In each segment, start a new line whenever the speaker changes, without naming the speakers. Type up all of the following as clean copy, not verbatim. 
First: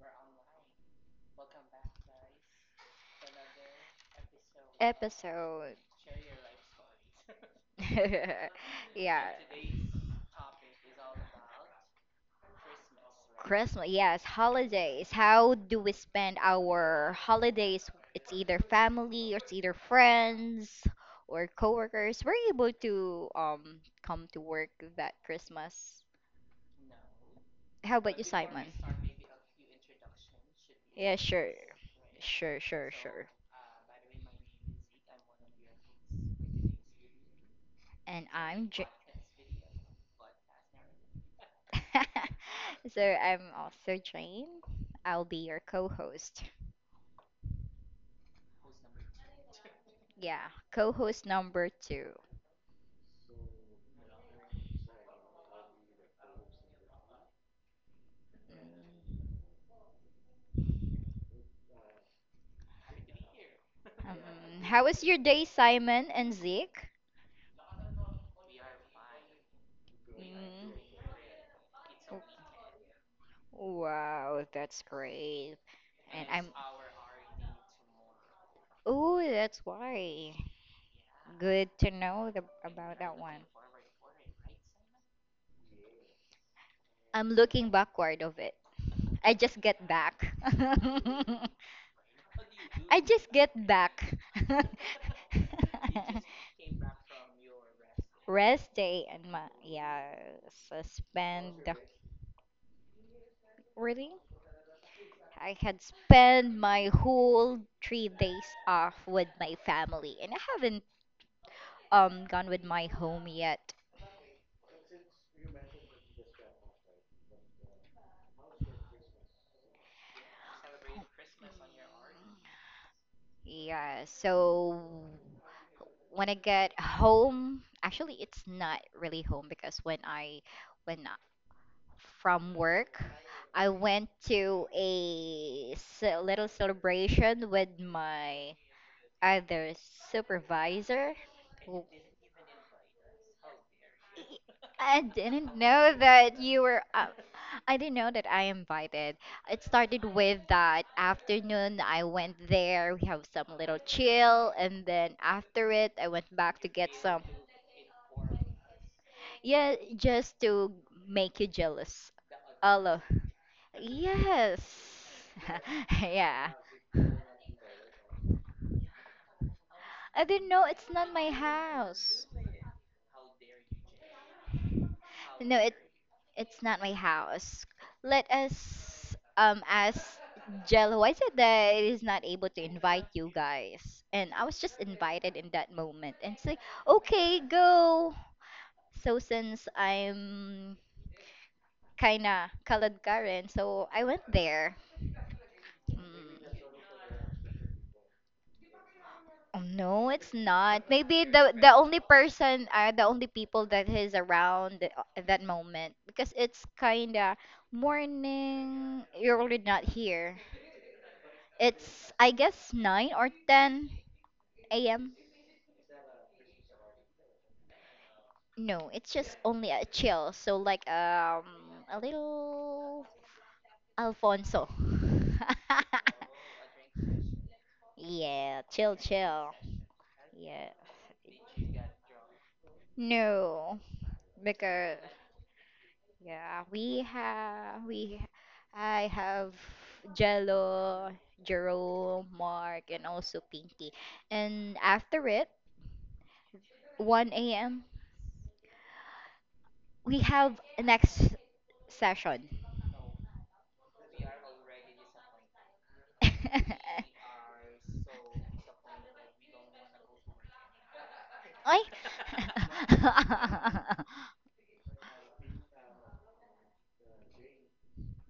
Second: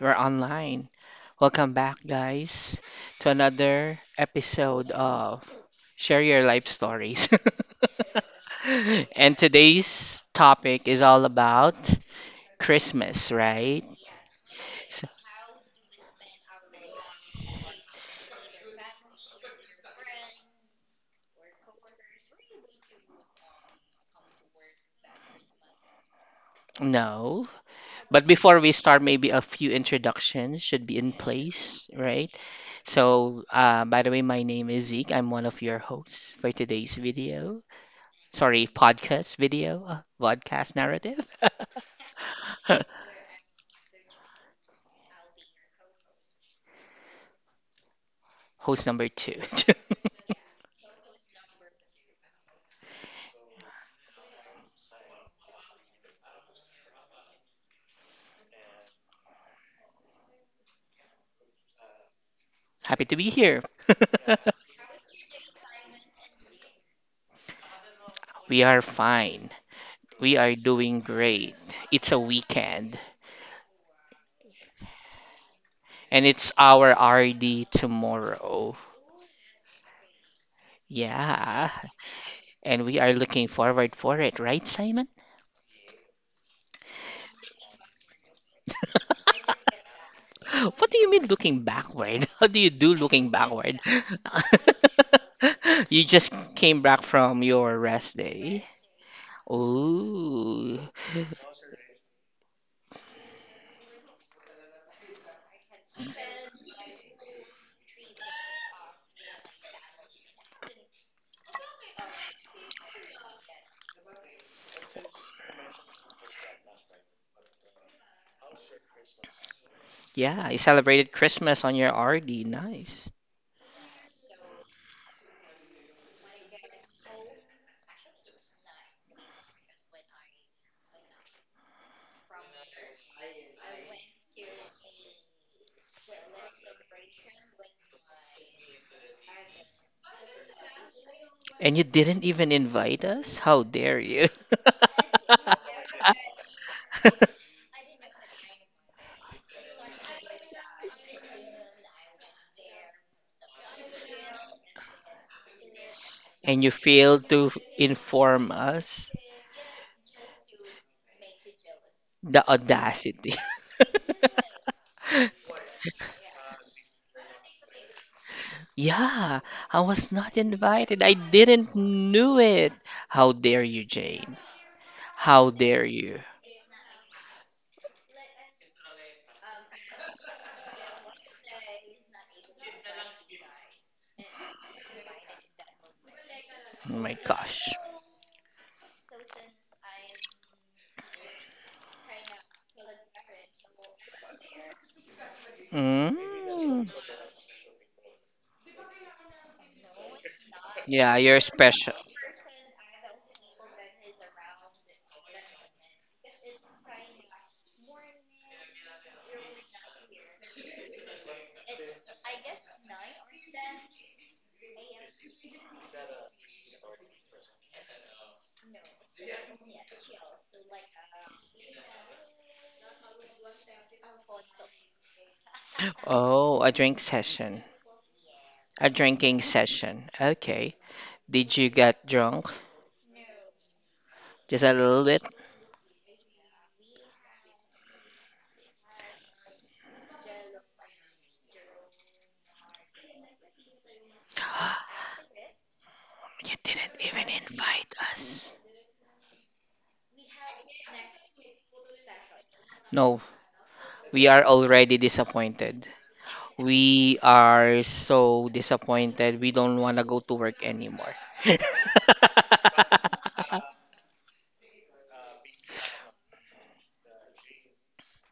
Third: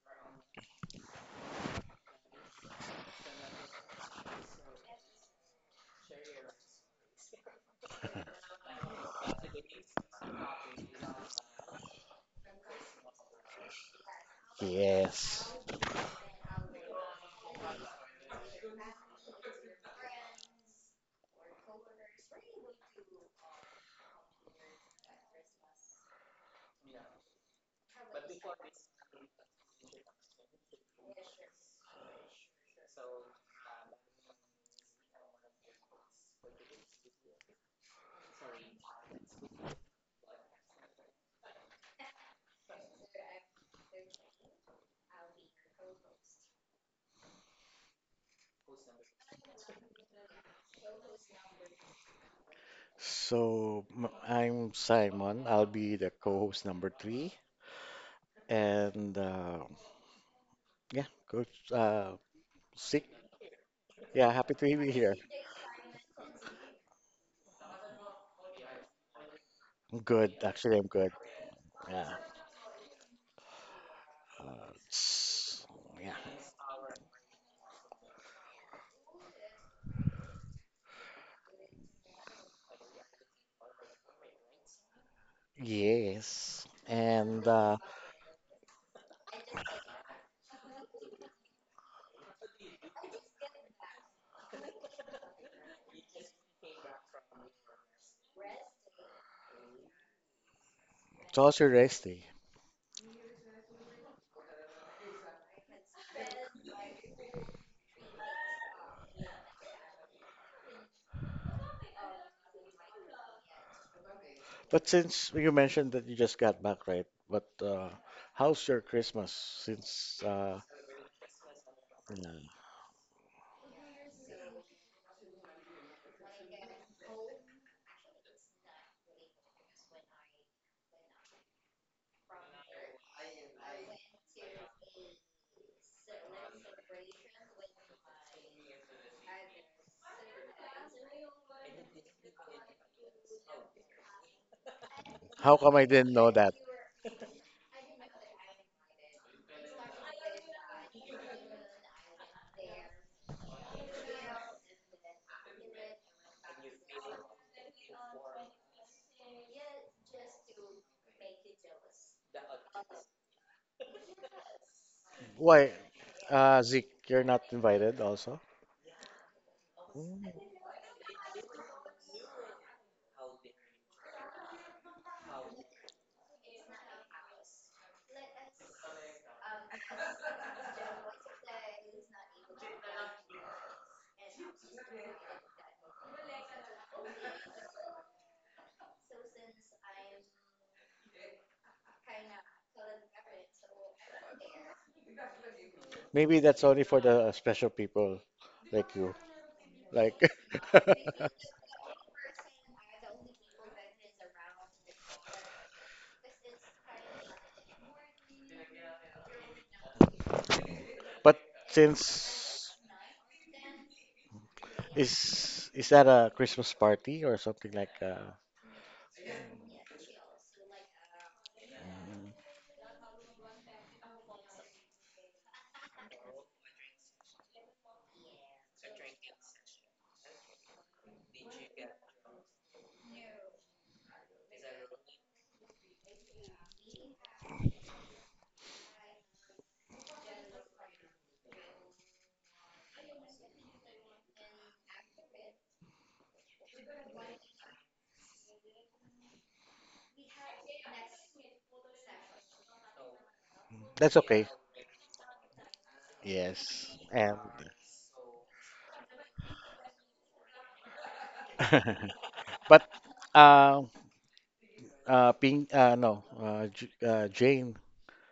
we're online. Welcome back, guys, to another episode of
Episode.
Share Your Life Stories.
Yeah.
And today's topic is all about Christmas, right?
Christmas, yes,
S-
holidays.
Yes.
How do we spend our holidays? It's either family, or it's either friends, or coworkers. We're able to come to work that Christmas.
no.
How about you,
But before we
Simon?
start, maybe a few introductions should be in
Yeah, sure,
place, right?
sure, sure, sure.
So, by the way, my name is Zeke. I'm one of your hosts for today's video.
And
Sorry,
I'm J-
podcast video, podcast narrative.
so I'm also Jane. I'll be your co-host.
Host number two.
Yeah, co-host number two.
So I'm Simon. I'll be the co-host number three. And
Mm.
yeah, Coach
Happy
Sick.
to be here.
Yeah, happy
Um,
to
how
be
was
here.
your day, Simon and Zeke?
We are fine.
I'm good.
We are
Mm.
Actually, I'm
doing
good.
great.
Yeah.
It's a
Oh,
weekend
wow,
Uh,
that's great.
it's- yeah.
and
And I'm.
it's our RD tomorrow.
Oh, that's why. Good
Yeah.
to know
And we
about
are
that one.
looking forward for it, right, Simon?
Yes.
I'm
And
looking backward of it. I just get back.
What do you mean looking backward? How do you do
I
looking
just get
backward?
back.
You just came back from your rest day.
Rest day, and my, yeah, so
Oh,
so
spend
how's your rest day?
really. I had spent my whole 3 days off with my family, and I haven't gone with my home yet.
But since you mentioned that you just got back, right? But how's your Christmas? Since
yeah, you celebrated Christmas on your RD.
yeah.
Nice.
Yeah, so when I get home, actually it's not really home, because when from work. I went to a little celebration with my other supervisor.
And
who-
you didn't even invite us? How dare you?
I
How
didn't
come I
know
didn't know
that
that?
you were. I didn't know that I invited. It started with that afternoon. I went there. We have some little chill, and then after it, I went back
And
to
you
get some.
failed to inform us?
Yeah, just to make you jealous.
The
All of
audacity.
Yes.
Why,
Yeah.
Zeke, you're not invited also?
Yeah, I was
I
not
didn't
Mm.
know it's
invited.
not
I
my
didn't
house.
knew it. How dare you, Jane? How
No, it
dare you?
it's not my house. Let us ask Jel, why is it that it is not able to invite you guys? And I was just invited in that moment, and it's like,
Oh my
okay,
gosh.
go. So since I'm kinda colored Karen, so I went there. Mm.
Maybe that's only
Mm.
for the special people like you.
Oh, no,
Like,
it's not.
Yeah,
Maybe
you're
the
special.
only person are the only people that is around at that moment, because it's kinda morning. You're already not here.
but
It's, I guess,
since
9 or 10 a.m.
is that a Christmas party or something like?
No, it's just only a chill. So like a
Mm,
little Alfonso.
Oh, a drink session.
Yeah,
A
chill,
drinking
chill.
session.
Yeah.
Okay. Did you get drunk?
No,
Just a
because,
little bit?
yeah, we have we I have Jello, Jerome, Mark, and also Pinky. And after it,
You didn't even
1 a.m.
invite us.
we have next session.
No,
that's
we are
okay.
already disappointed.
Yes,
We
and
are so disappointed. We don't want to go to work anymore.
Ay.
but uh, Ping, no, Jane.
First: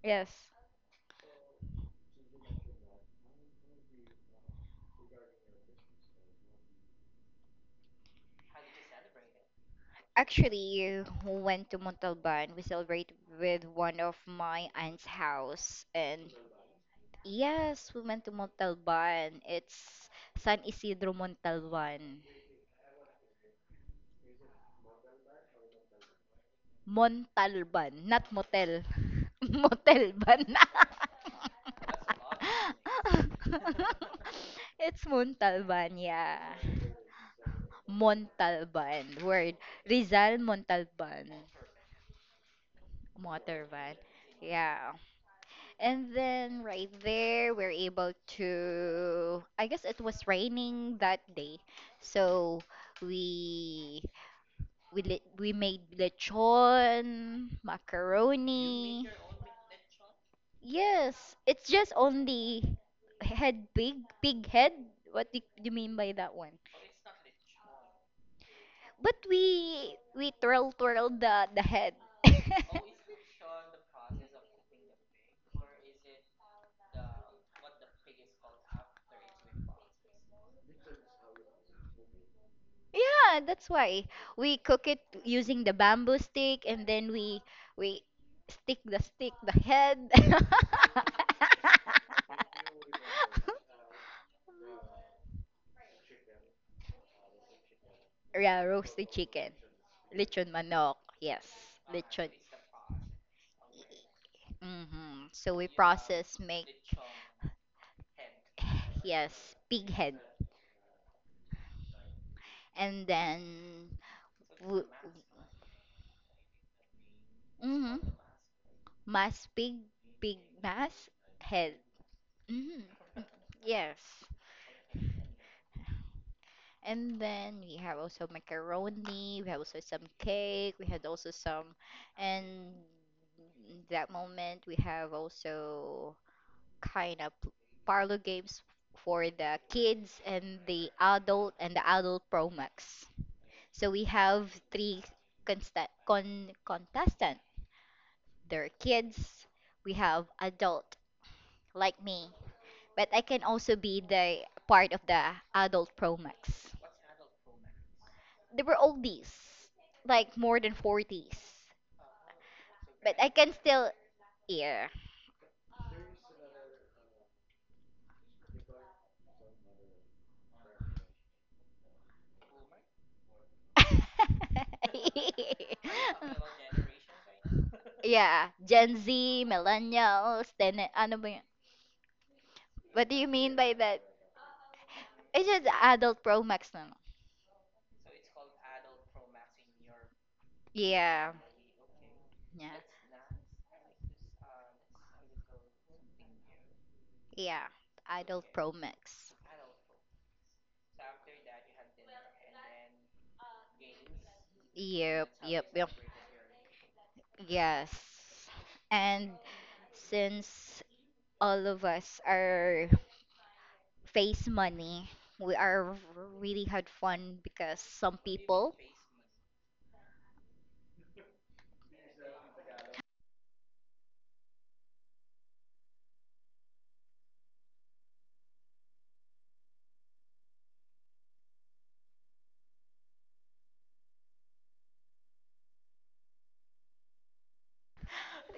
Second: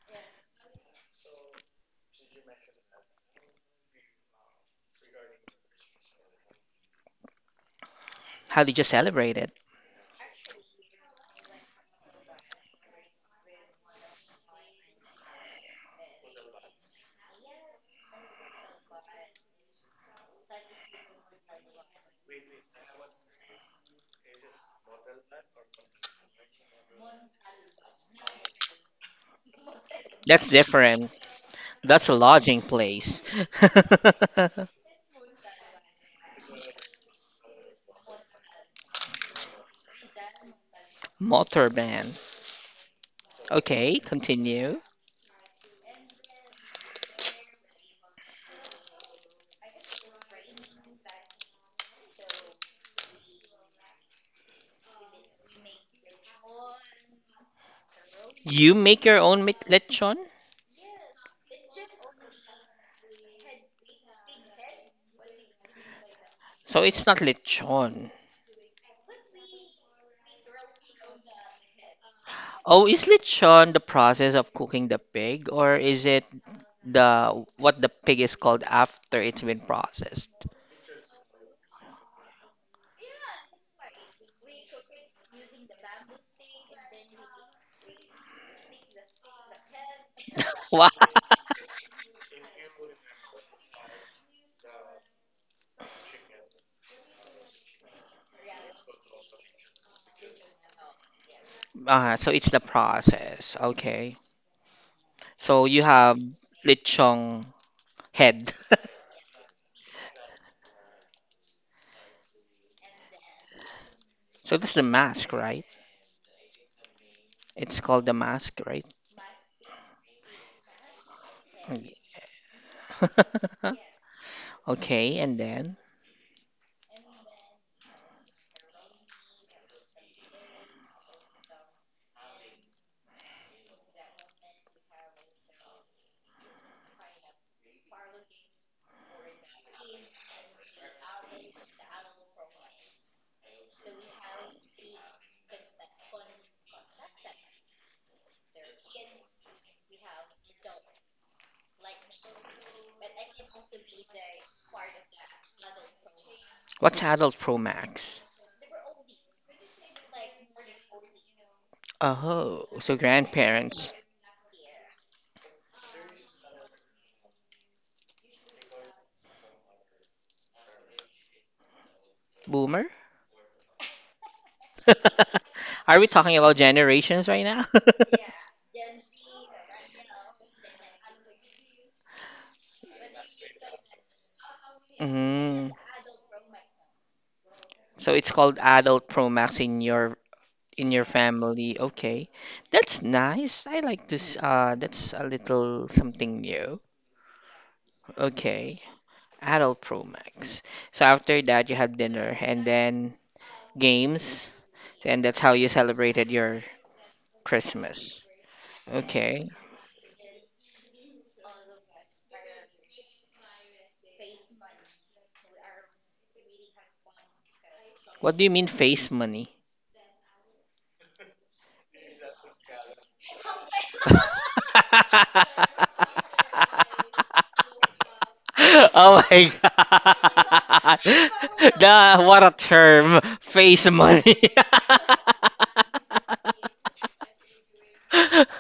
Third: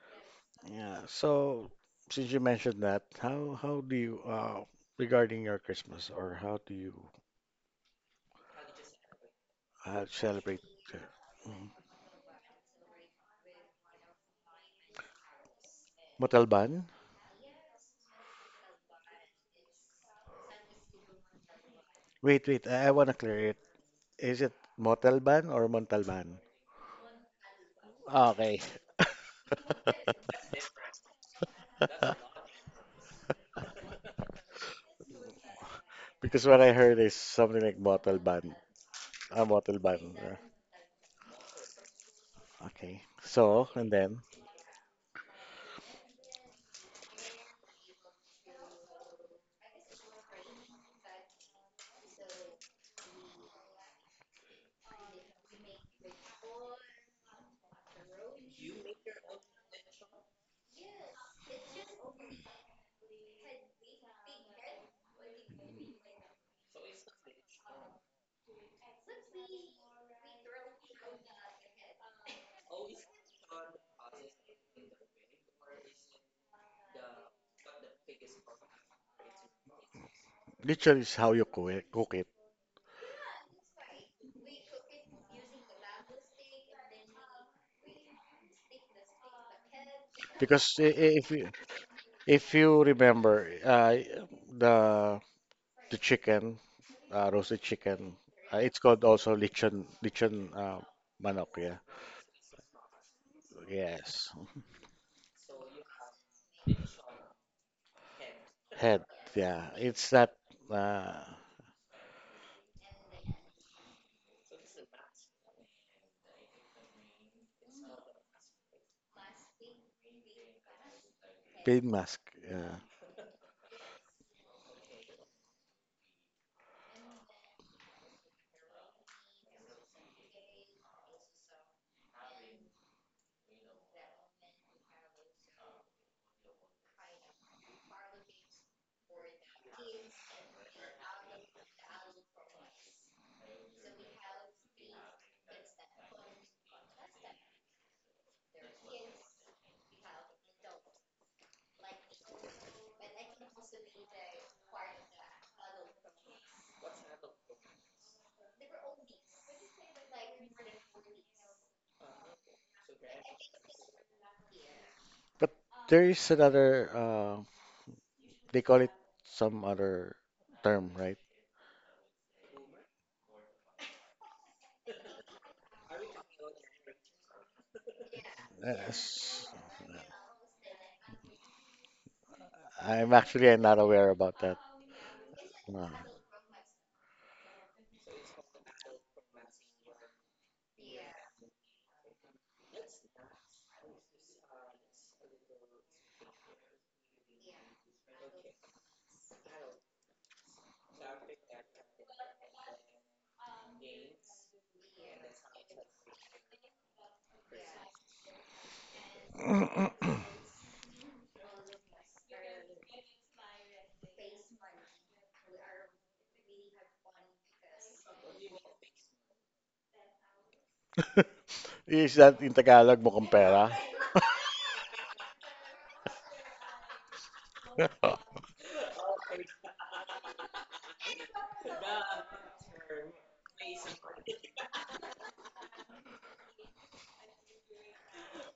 Yes.
Yeah. So since you mentioned that, how do you regarding your Christmas, or how do you
How did you celebrate it?
celebrate uh,
Actually, we went to Montalban. We celebrate with one of my aunt's house, and
Montalban?
yes, we went to Montalban. It's San Isidro Montalban.
Wait, wait. I want to clear it. Is it Montalban or Montalban?
Montalban, not
Okay.
motel.
That's
Motelban.
different. That's a lodging place.
It's Montalban,
Because
yeah.
what I heard is something like Montalban.
Montalban.
Ah,
Word.
Montalban.
Rizal Montalban.
Motor band.
Okay. So, and
Motorvan.
Okay,
then
continue.
Yeah. And then right there, we're able to, I guess it was raining that day. So we we made lechon,
You make
macaroni.
your own lechon?
Yes, it's just only head pig, pig head. What do you mean by that one?
So it's not lechon.
But we twirl the head.
Oh, is lechon the process of cooking the pig, or is it the what the pig is called after it's been processed?
literally is how you cook it.
Yeah, that's why we cook it using the bamboo stick, and then we stick the head.
Because
Wow.
if you remember, the the chicken, roasted chicken.
Yeah,
It's called
roasted
also
chicken.
lechon
Lechon manok. Yes.
manok. Yeah.
Ah, so
Lechon.
it's the process. Okay.
Yes.
So
So
we
you have
process make,
lechong head.
Head.
yes,
Yeah.
pig
It's
head,
that uh,
and then
So that's the
w-
mask, right? It's
mm-hmm.
called the mask, right?
Mass pig, pig mass, head.
pain
Okay.
mask. Yeah.
Hmm. Yes.
Okay, and then,
And then we have also macaroni, we have also some cake, we had also some, and that moment we have also kind of parlor games for the kids and the adult Pro Max. So we have three consta con contestant. They're kids, we have adult like me, but I can also be the part of the adult Pro Max.
what's Adult Pro Max?
They were oldies, like more than 40s.
Oh, so
But I can
grandparents.
still hear.
But there is another. They call it some other term, right?
Boomer? Are we talking about generations right now?
Yeah, Gen Z,
Yes.
millennials, then ano ba yun? What
I'm
do you mean
actually
by
not
that?
aware about that.
It's just
Mm,
Uh,
adult Pro Max na lang.
so it's called Adult Pro Max in your
Yeah.
family. Okay,
Yeah.
that's nice. I like this. That's a little something new.
Yeah. Adult Pro
Okay,
Max.
Adult Pro Max. So after that, you had dinner and then games, and
Yep,
that's how
yep,
you
yep.
celebrated your
Yes.
Christmas.
And
Okay,
since all of us are face money, we are really had fun because some
what do you mean
people,
face money?
is that in Tagalog mukhang pera?
Oh my god. The, what a term. Face money.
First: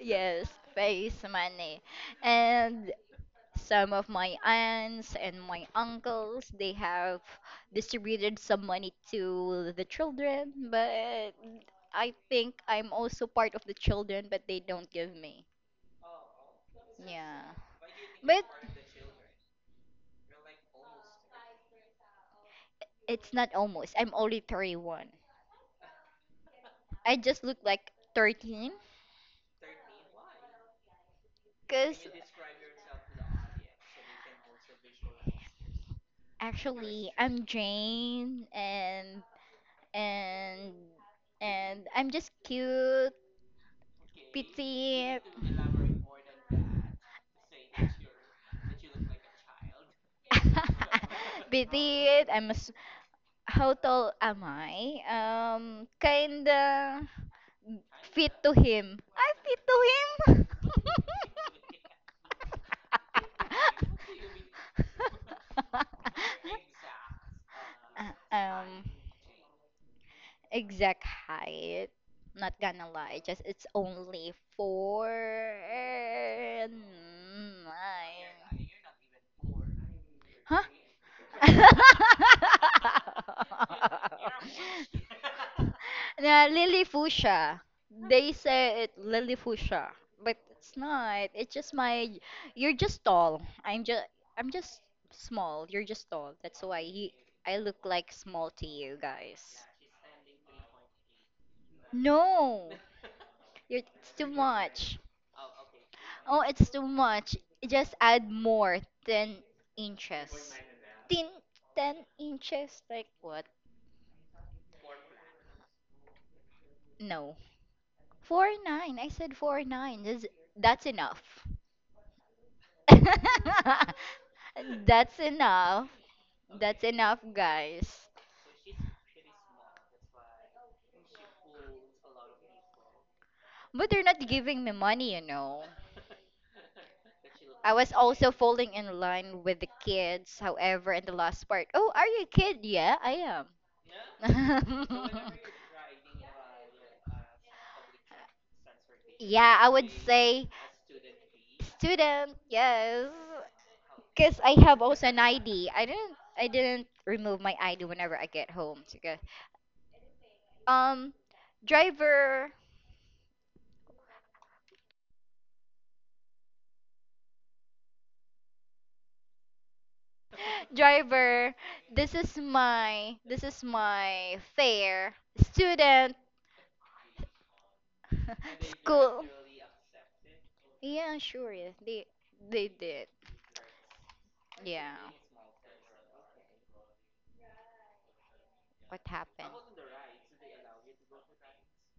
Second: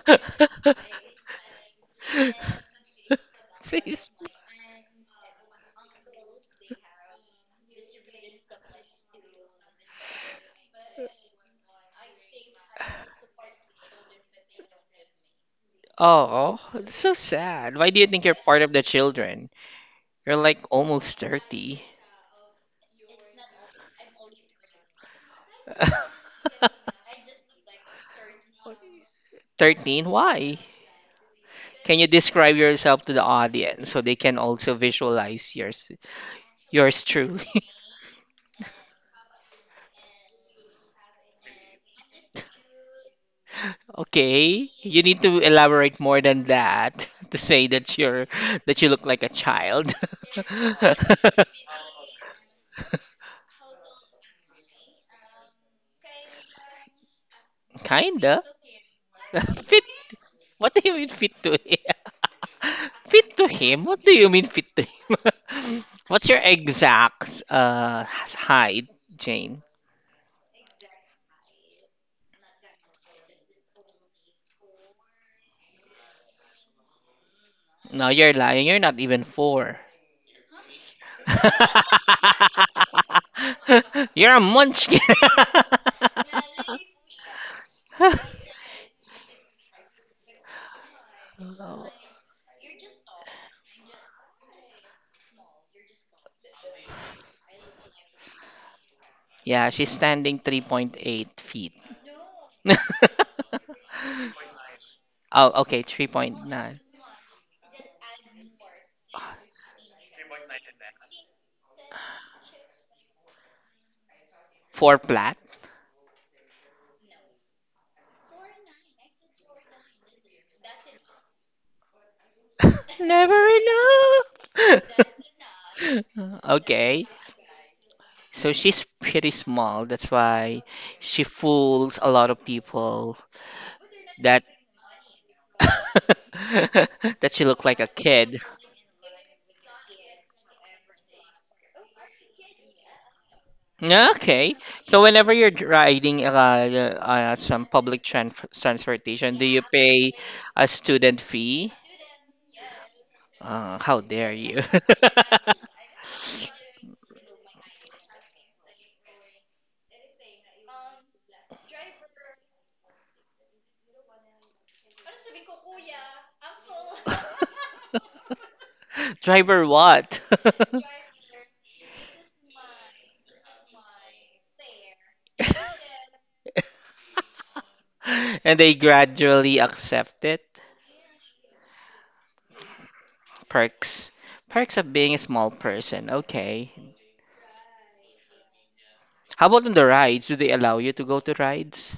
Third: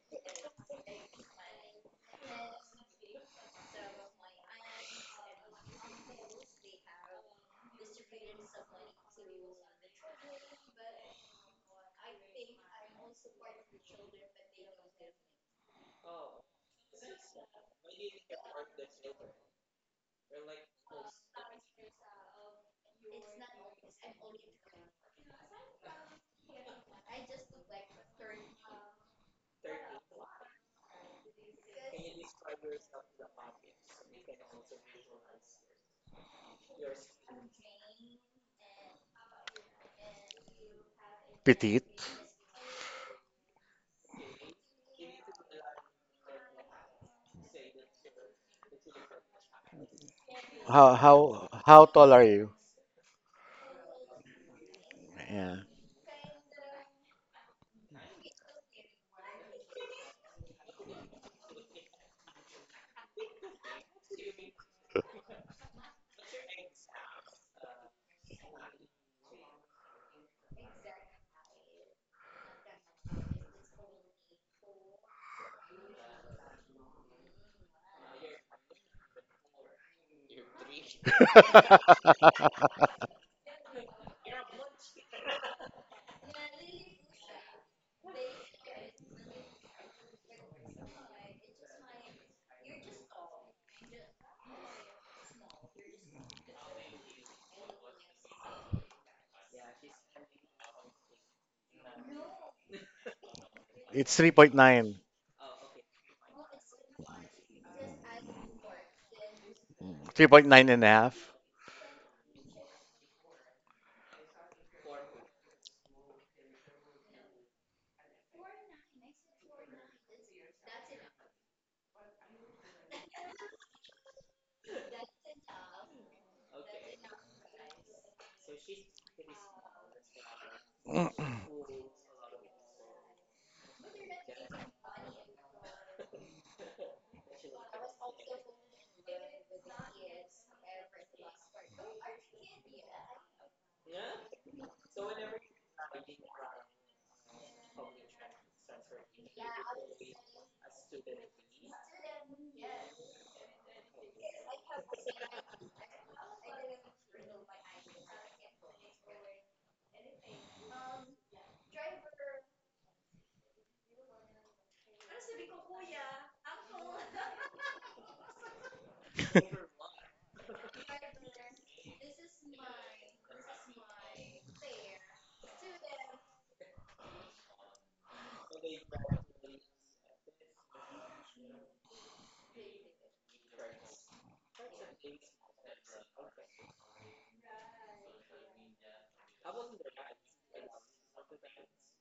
yes, face money. And some of
Please.
my aunts and my uncles, they have distributed some money to the children, but I think I'm also part of the children, but they don't give me.
Oh, that's so
Yeah.
sad. Why do you think you're
But
part of the children? You're like almost 30.
it's not almost. I'm only 31. I just look like 13.
13? Why? Can
Because
you describe yourself to the audience so they can also visualize yours, yours
actually,
truly?
I'm Jane, and and and
Petite.
I'm just cute,
Okay, you
petite.
need to elaborate more than that to say that you look like a child.
How how how tall are
Petite. I'm
you?
a s how tall am I?
Yeah.
Kinda fit
Kinda.
to him. I fit to
Fit.
him.
What do you mean fit to it? Fit to him? What do you mean fit to him? What's your exact
Uh, um,
height, Jane?
exact height. Not gonna lie, just it's only 4'9".
No, you're lying. You're not even four.
Huh?
You're a munchkin.
Na Lillifusha. They say it Lillifusha, but it's not. It's just my. You're just tall. I'm just small. You're just tall. That's why I look like small to you guys.
Yeah, she's standing 3.8 feet.
No, it's
It's
too
3.9.
much.
Oh, okay,
Oh, it's
3.9.
too much. Just add more. 10 inches.
3.9
10, 10 inches? Like what?
Four flat.
No, 4'9". I said 4'9". That's enough.
Never enough.
That's enough. That's
Okay.
enough, guys.
So she's pretty small. That's why she fools a lot of people
But they're not
that
giving me money.
that she look
I
like a
was also
kid.
falling in line with the kids, however, in the last part. Oh, are you a kid? Yeah, I
Okay.
am.
So whenever you're riding some public transportation, do
Yeah,
you
I would
pay
say
a student fee?
student, yes.
How dare
Cause I
you?
have also an ID. I didn't remove my ID whenever I get home. So good. Um driver.
Driver what?
Driver, this is my fare. Student.
And they
School.
gradually accept it.
Yeah, sure, yeah. They did.
Perks. Perks
Yeah.
of being a small person. Okay.
What
How
happened?
about on the rides? Do they allow you to go to rides?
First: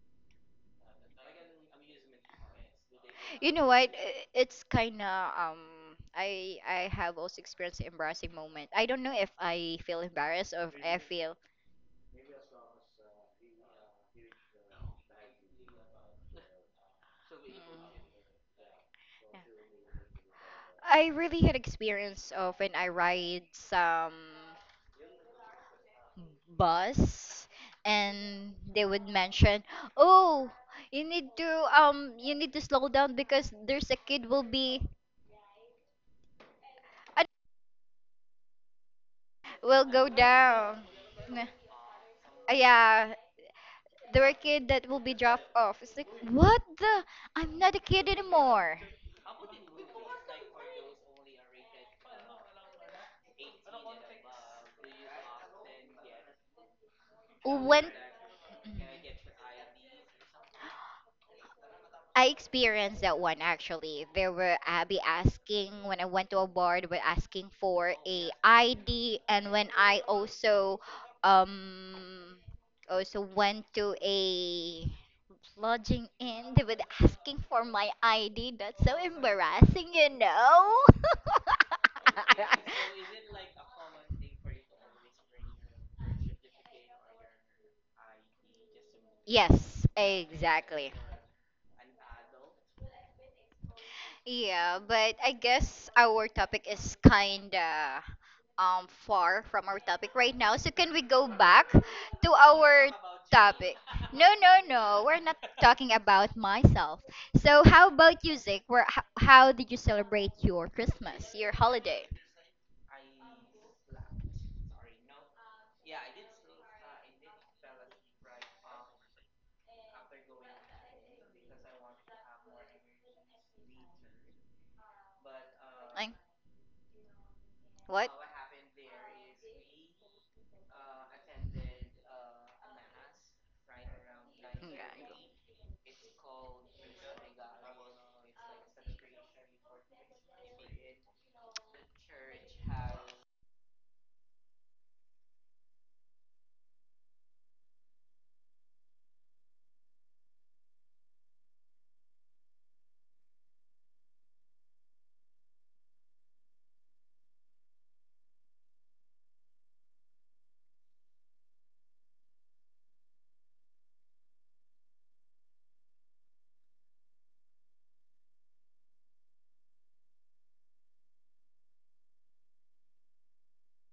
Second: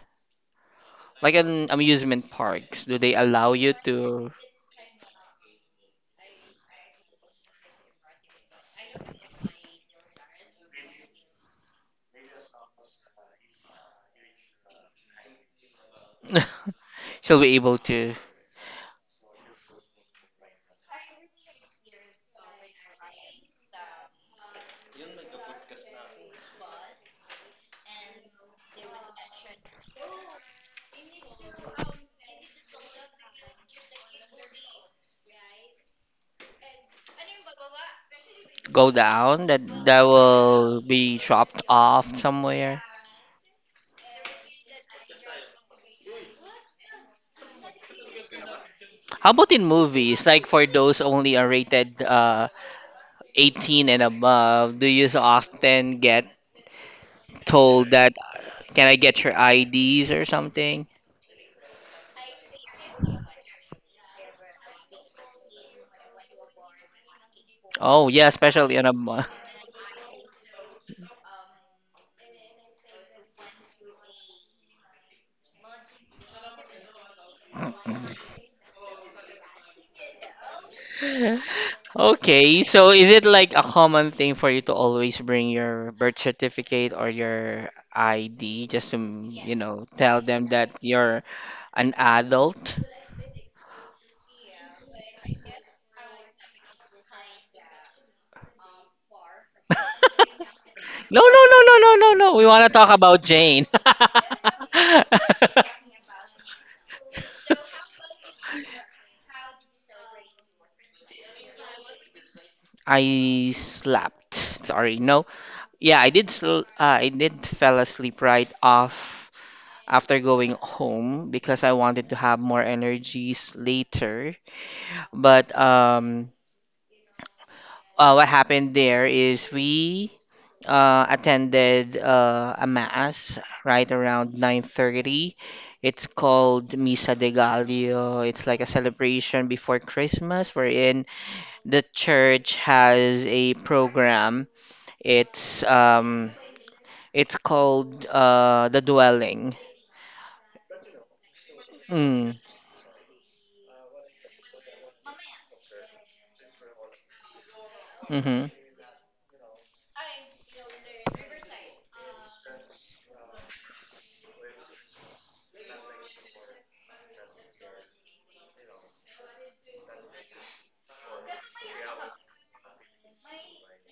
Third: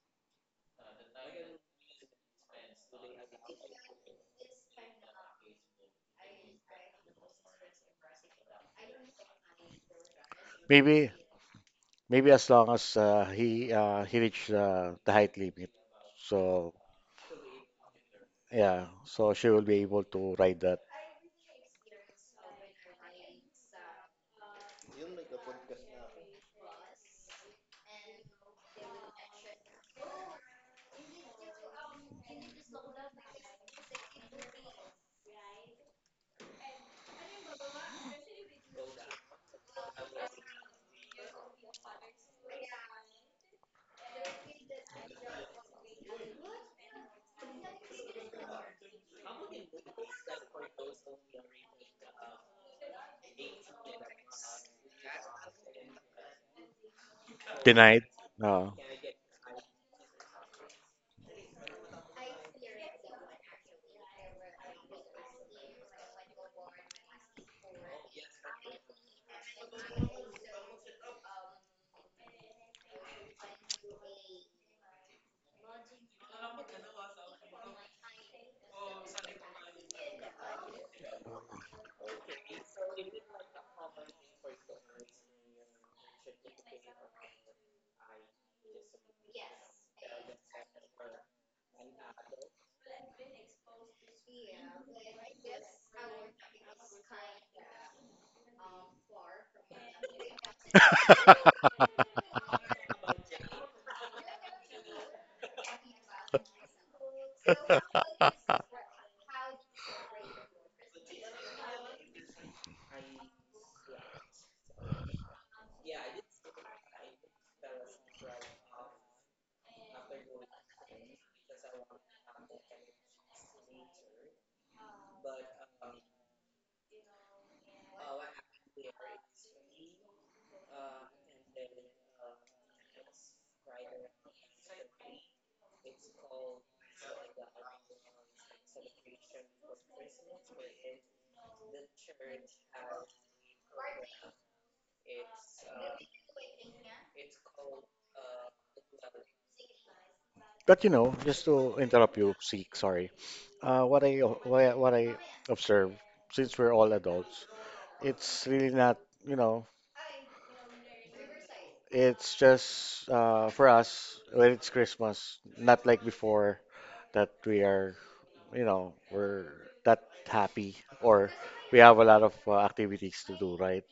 Like in amusement parks, do they
You
allow
know
you
what?
to
It's kind of, I have also experienced an embarrassing moment. I don't know if I feel embarrassed or if I
Maybe
feel.
as long as he reached the height limit. So
shall be able to
yeah, so she will be able to ride that
I really had experience of when I ride some bus, and they would mention, "Oh, you need to, you need to slow down because there's a kid uh,
go down that
will
that
go
will
down."
be dropped off somewhere?
Yeah, there were kids that will be dropped off. It's like, what the? I'm not a kid anymore.
How about in movies? Like for those only are rated 18 and above, do you so often get
When
told
tonight.
that,
Uh,
can I get your IDs or something?
I experienced that one, actually. There were Abby asking when I went to a bar, they were asking for
Oh yeah,
a
especially on a
ID, and when I um also went to a lodging in, they were asking for my ID. That's so embarrassing.
Okay, so is it like a common thing for you to always bring your birth certificate or your ID just to, you know,
Yes,
tell them that
exactly.
you're an adult?
Yeah, but I guess our topic is kinda far from our topic right now. So can we
No,
go
no, no,
back
no, no, no,
to
no. We want to
our
talk about Jane.
topic? No, no, no. We're not talking about myself. So how about you, Zeke? How did you celebrate your Christmas, your holiday?
I slept. Sorry, no. Yeah, I did. I did fell asleep right off after going home because I wanted to have more energies later. But
Like,
um,
what?
uh, what happened there is we attended a mass right around 9:30. It's called Misa de Gallo. It's like a celebration before Christmas, wherein the church has a program. It's um, it's called the dwelling.
but just to interrupt you,
Mm,
Seek. Sorry. What I observe, since we're all adults, it's
mm-hmm,
really not you know It's just for us when it's Christmas, not like before that we are, you know, we're that happy, or we have a lot of activities to do, right?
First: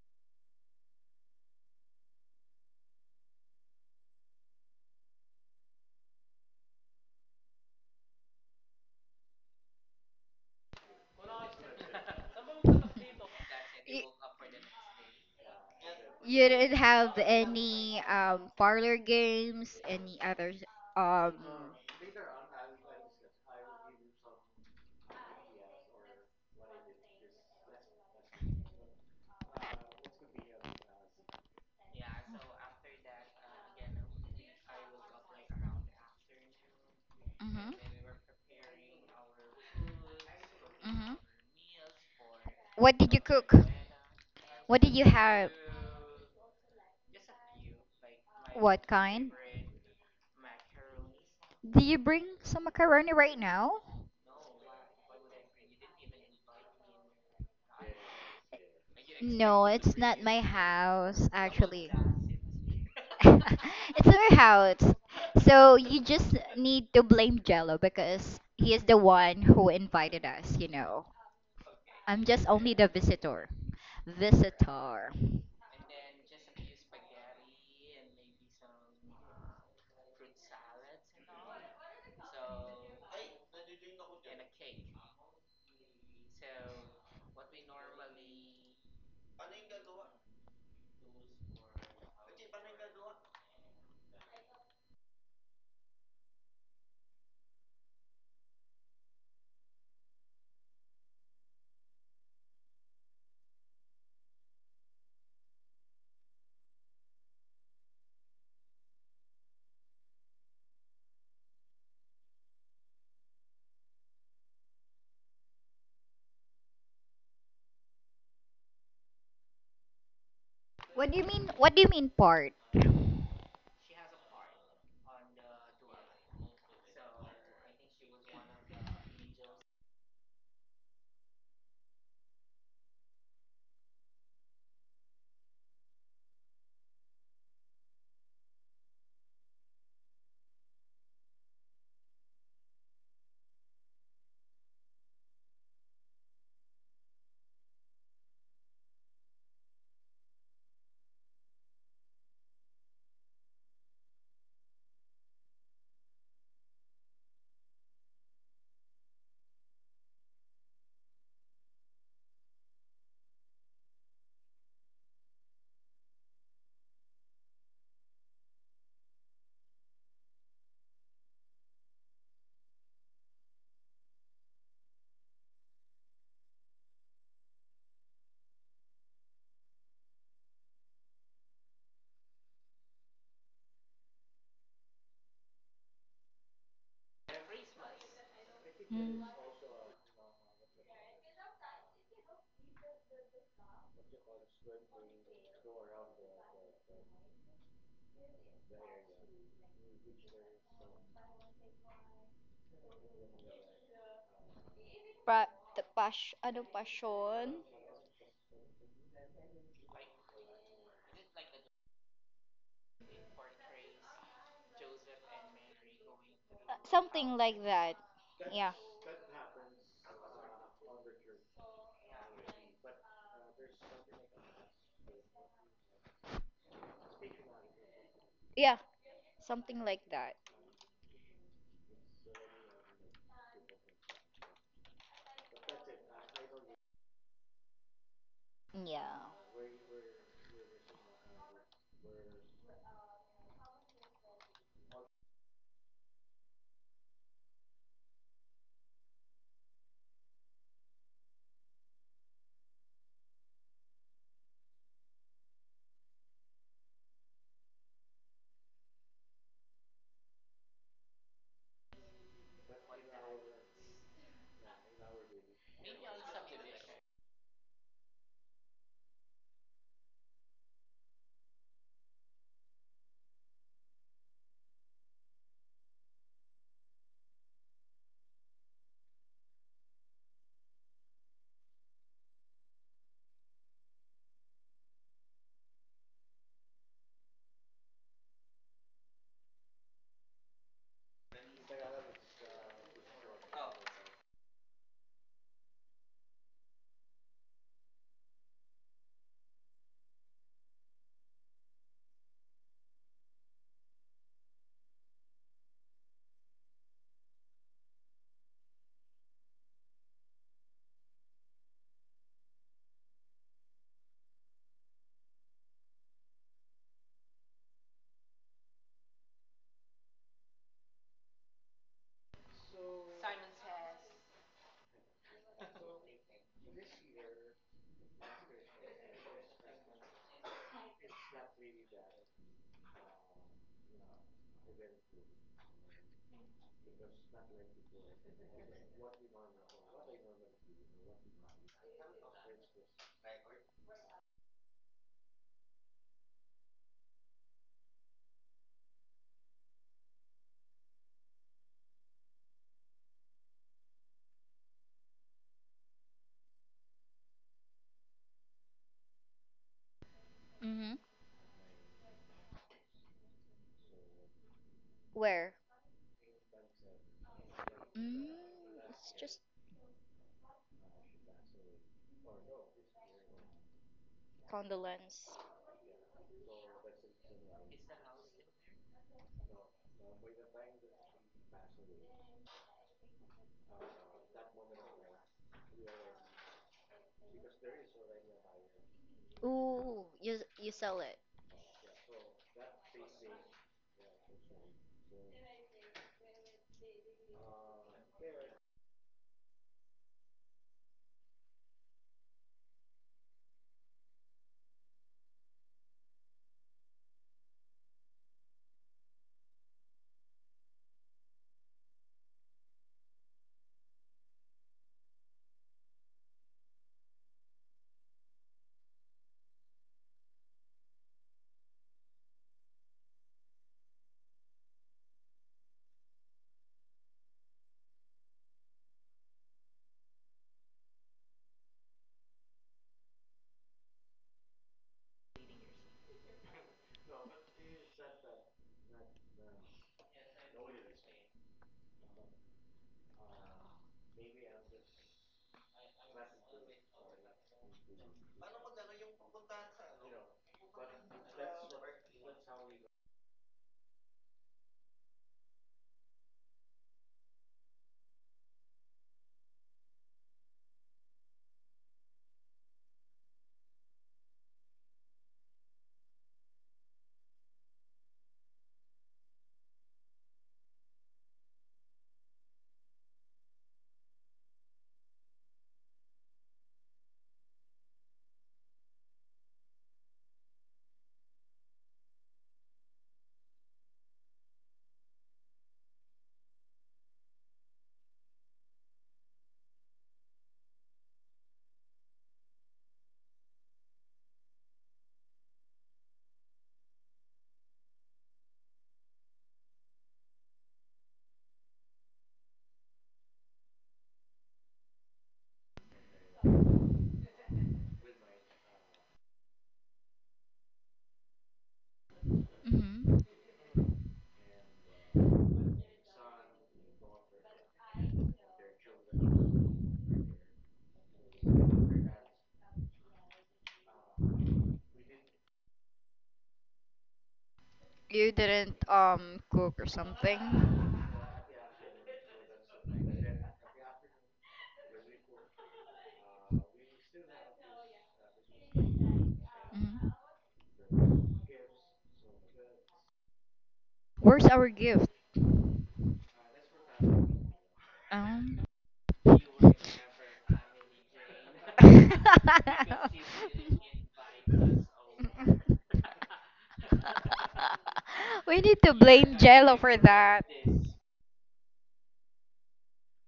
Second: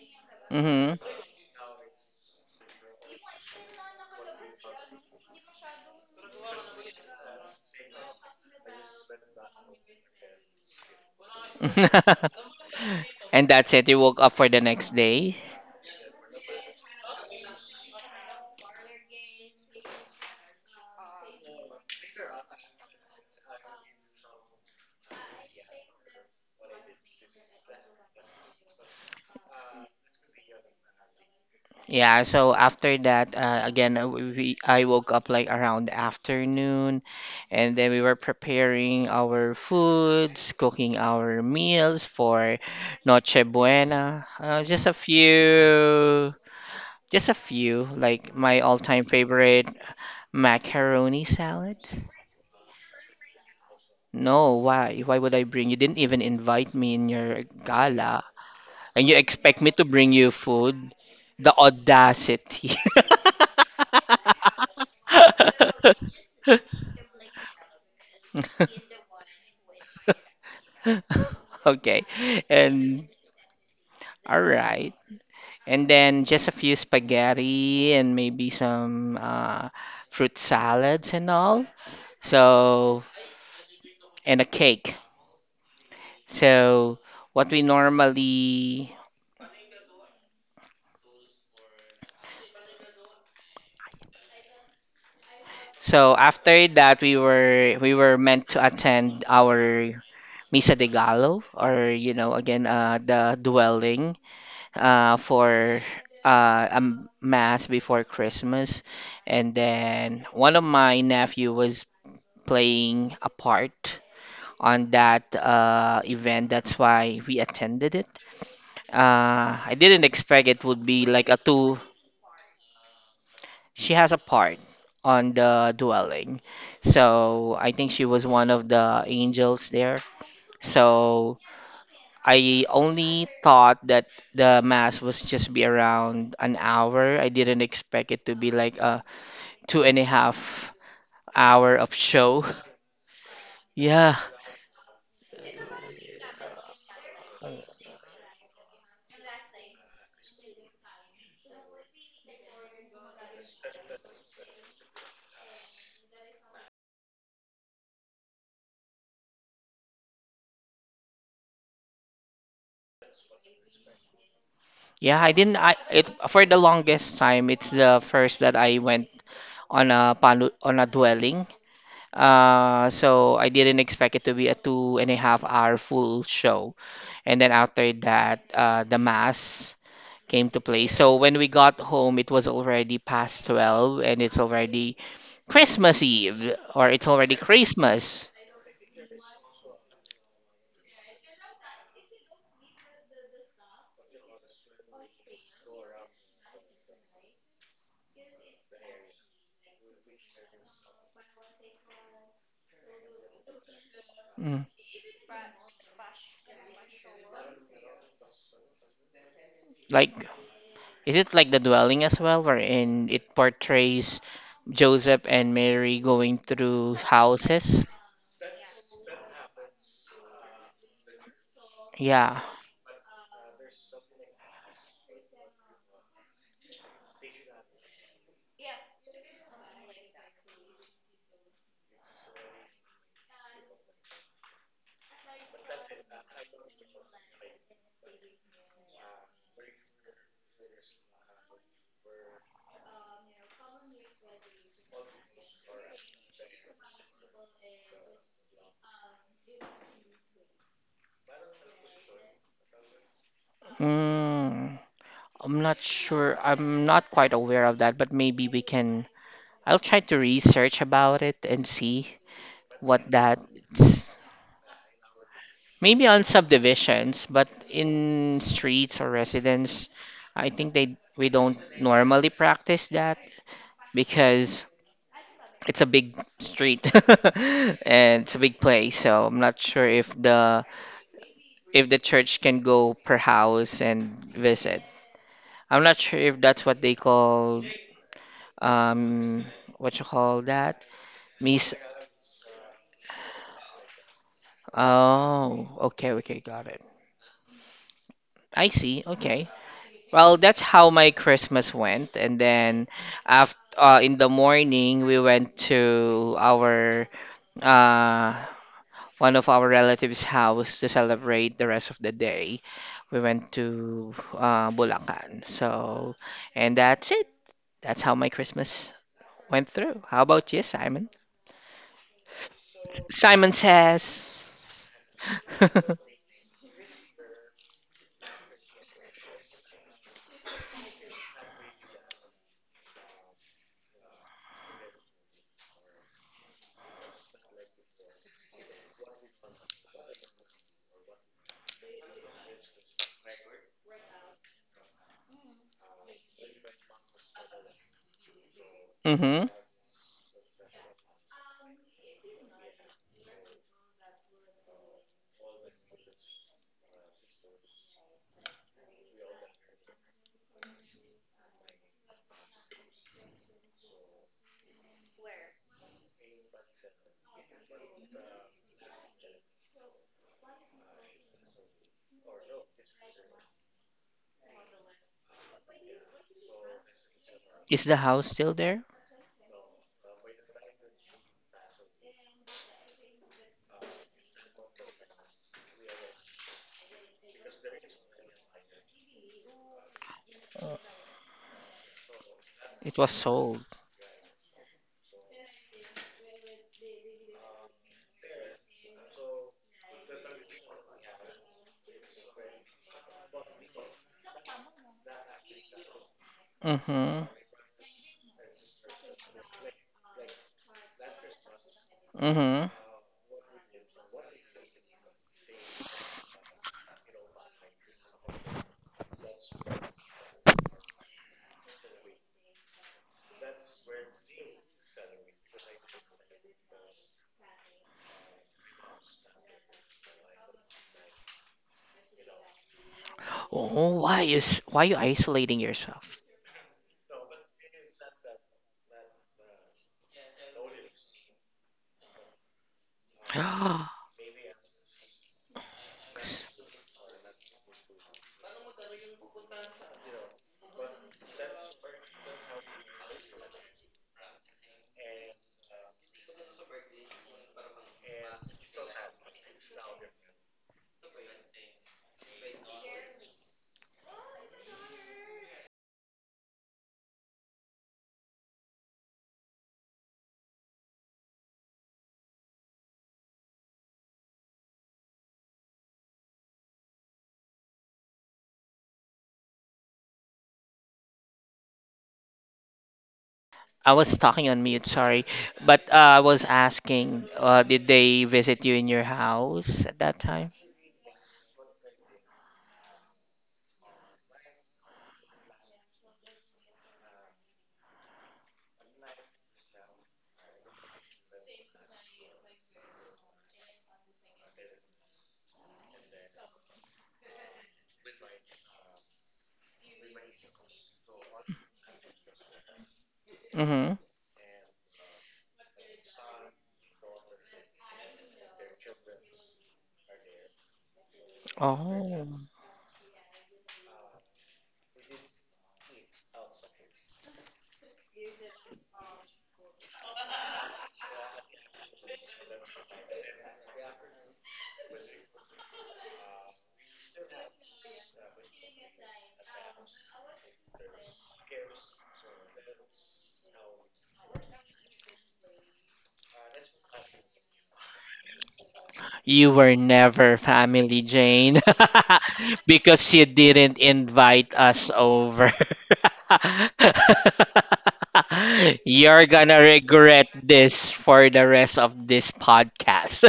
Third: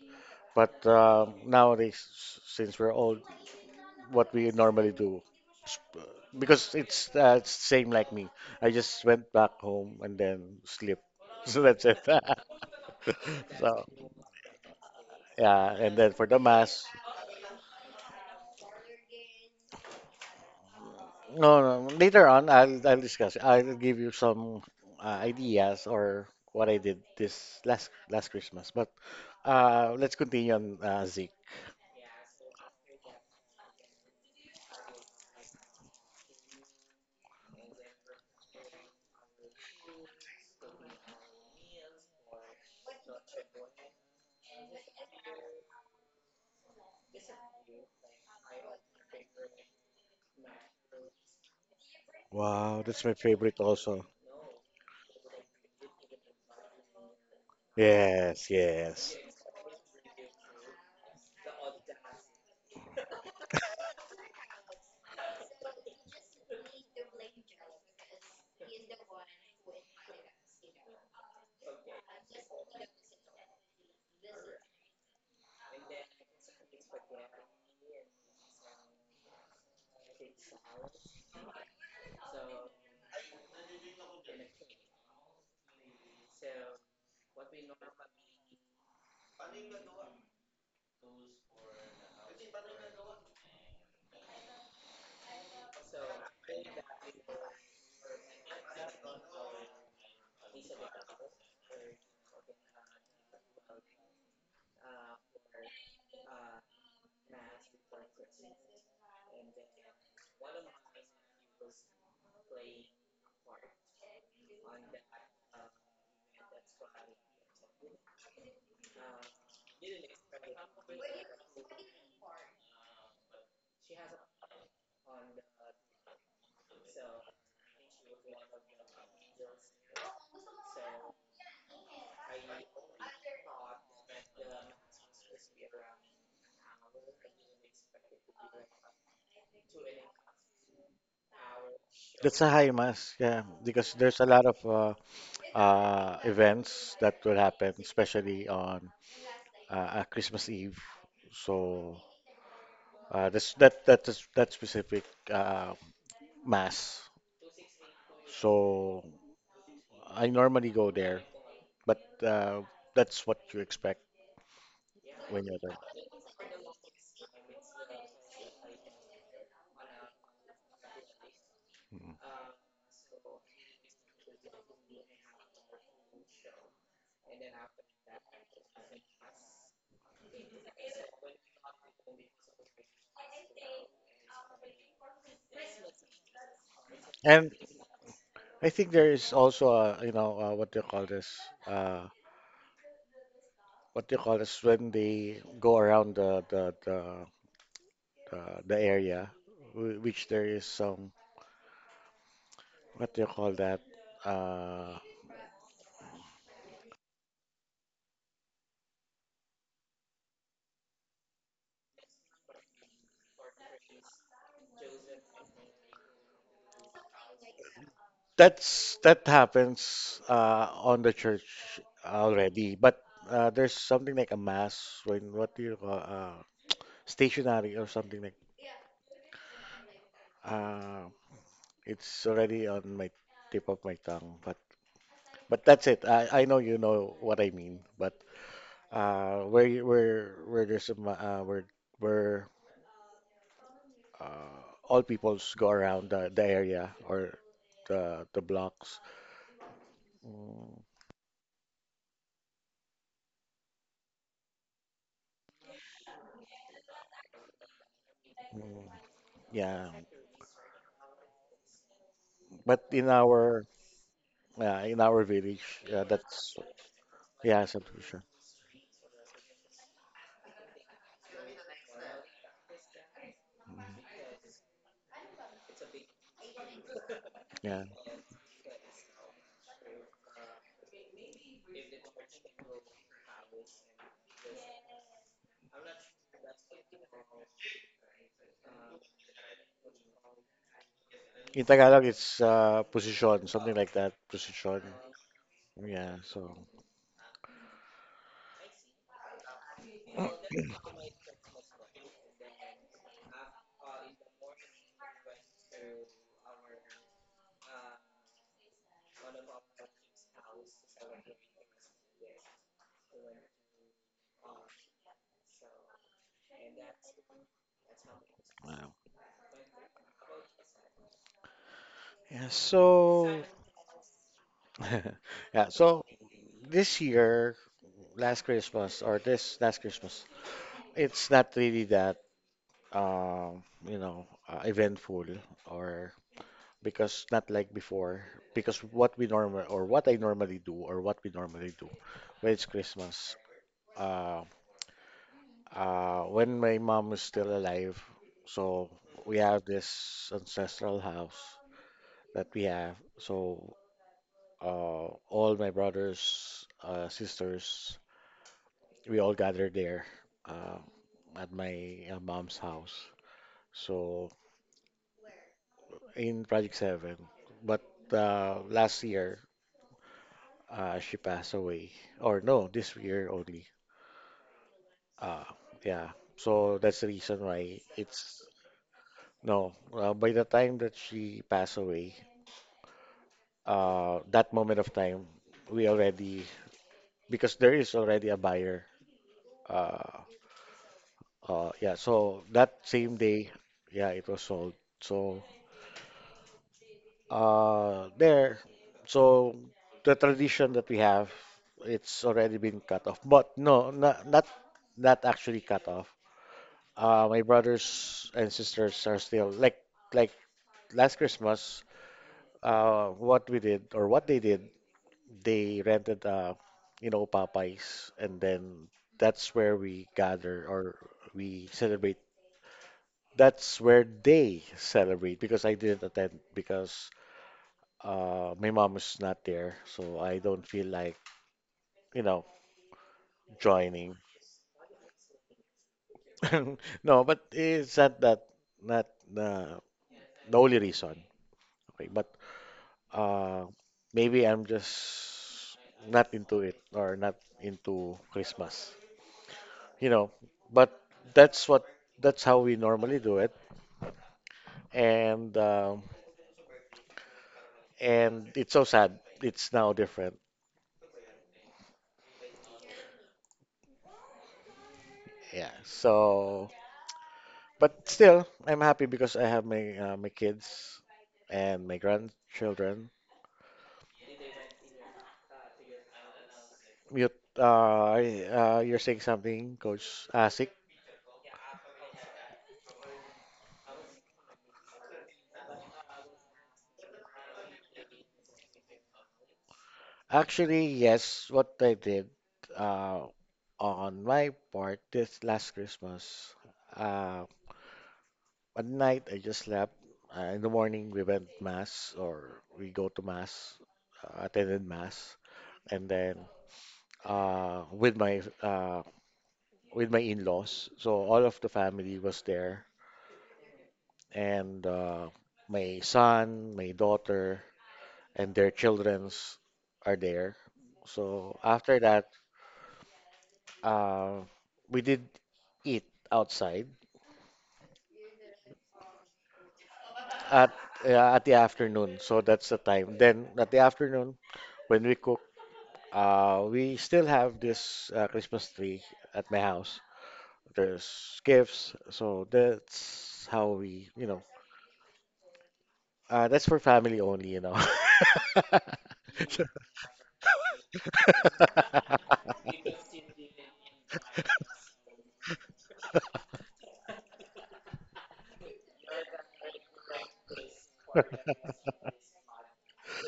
But
mm-hmm.
nowadays, since we're old, what we normally do, s- because it's same like me. I just went back home and then sleep. So that's it.
And that's
So
it. You
Y-
woke up for the next day.
yeah, and then for the
You didn't
mass.
have any parlor games, any others, um
No, no. Later on, I'll discuss it. I'll give you some ideas, or what I did this last last Christmas. But let's continue on Zeke.
Yeah, so after that, again, we I woke up like around afternoon,
mhm,
and then we were preparing our foods, cooking
mhm.
our meals for
What did you
Noche
cook?
Buena.
What did you have?
Just a few, like my
What
all-time
kind?
favorite macaroni salad.
Do you bring some
Wow, that's my
macaroni right
favorite
now?
also.
No, why? Why would I bring you? Didn't even invite me in your gala,
Yes,
and you
yes.
expect
No,
me to
it's
bring
not
you
my
food?
house,
The
actually.
audacity.
It's our house. So you just need to blame Jello, because he is the one who invited us.
Okay.
I'm just only the
And
visitor.
all right.
Visitor.
And then just a few spaghetti and maybe some fruit salads and all. So, and a cake. So, what we normally so after that we were meant to attend our Misa de Gallo, or you know again, the dwelling for a mass before Christmas, and then one of my nephew was playing a part on that event. That's why we attended it. I didn't expect it would be
What do you
like a
mean? What
two.
do you mean part?
She has a part on the dwelling, so I think she was one of the angels there. So I only thought that the mass was just be around an hour. I didn't expect it to be like a 2.5 hour of
That's
show.
a high mass, yeah, because
Yeah.
there's a lot of events that will happen, especially on uh, Christmas Eve. So that is that specific uh, mass. So I normally go there, but that's what you expect
Yeah, I
when
didn't
you're
I
there.
it for the longest time it's the first that I went on a on a dwelling.
Mm.
So I didn't expect it to be a 2.5 hour full show. And then after that, the mass came to play. So when we got home, it was already past 12 and it's already Christmas Eve, or it's already
And
Christmas.
I think there
Mm.
is also a, what do you call this? Uh, what do you call this when they go around the, the area, which there is some what do you call that?
Mm.
Uh,
Pardon? Uh,
Like, is it like the dwelling as well, wherein it portrays Joseph and Mary going through
Something like
houses?
that. Yeah.
that's that happens on the church
Yeah.
already, but there's something like a mass when what do you call? Stationary or something like
Yeah. Something like that.
uh it's already on my tip of my tongue, but that's it. I know you know what I mean, but
Yeah.
where where there's a where where uh, all peoples go around the area, or the blocks.
Mm. I'm not sure. I'm not quite aware of that, but maybe we can. I'll
Yeah,
try to research about it and see
but
what
in
that.
our, yeah, in our village, yeah,
Maybe on
that's,
subdivisions, but
yeah, Santa.
in streets or residence, I think they we don't normally practice that,
Mhm.
because it's a big street
Yeah,
and it's a big place. So I'm not sure if the church can go per house and visit. I'm not sure if that's what they call um what you call that
in
miss.
Tagalog, it's position, something like that. Position.
Oh, okay,
Yeah,
okay,
so.
got it. I see. Okay. Well, that's how my Christmas went, and then after, in the morning, we went to our uh one of our relatives' house to celebrate the rest of the day. We went to Bulacan. So, and that's it. That's how my Christmas
Wow.
went through. How about you, Simon?
Yeah, so
Simon says.
yeah, so this year, last Christmas, or this last Christmas, it's not really that eventful, or because not like before, because what we normally do, or what we normally do when it's Christmas. Uh, when my mom is still alive, so we
Mm-hmm.
have this ancestral house that we have. So all my brothers, sisters, we all gather there uh,
Mm-hmm.
at my mom's house. So
Where?
in Project 7, but
Mm,
last
it's
year,
just
she passed away, or no, this year only.
condolence.
Uh, yeah. So that's the reason why
Is the house
it's
still there?
no. By the time that she passed away, that moment of time, we already, because there is already a buyer.
Ooh,
Uh,
you sell it.
yeah, so that
It was
same day,
sold.
yeah, it was sold. So there, so the tradition that we have, it's already been cut off. But no, not actually cut off.
Mm-hmm.
My brothers and sisters are still like last Christmas.
Mm-hmm.
What we did, or what they did, they rented Popeyes, and then that's where we gather, or we celebrate, that's where they celebrate, because I didn't attend, because my mom is not there, so I don't feel like you know
Oh,
joining.
why is why you isolating yourself?
No, but it's not that, not uh, the only reason, okay, but uh maybe I'm just not into it, or not into Christmas you know, but that's what, that's how we normally do it, and um, and it's so sad. It's now different. Yeah. So, but still, I'm happy because I have my kids and my grandchildren. You, you're saying something, Coach Asik?
I was talking on mute, sorry. But I was asking, did they visit you in your house at that time?
Actually, yes. What I did uh, on my part this last Christmas, uh, one night I just slept. In the morning we went mass, or we go to mass, attended mass, and then uh, with my uh, with my in-laws. So all of the family was there,
hmm
Mm-hmm.
and my son, my daughter, and their childrens are there. So after
Oh,
that, uh, we did eat outside
You didn't cook or something.
at at the afternoon. So that's the time. Then at the afternoon when we cook. We still have this Christmas tree at my house.
hmm
There's gifts, so that's how we,
Where's our gift?
that's for family only.
Um.
you were never family, Jane, because you didn't invite us over.
We need to
You're
blame
gonna
Jello for
regret
that.
this for the rest of this podcast.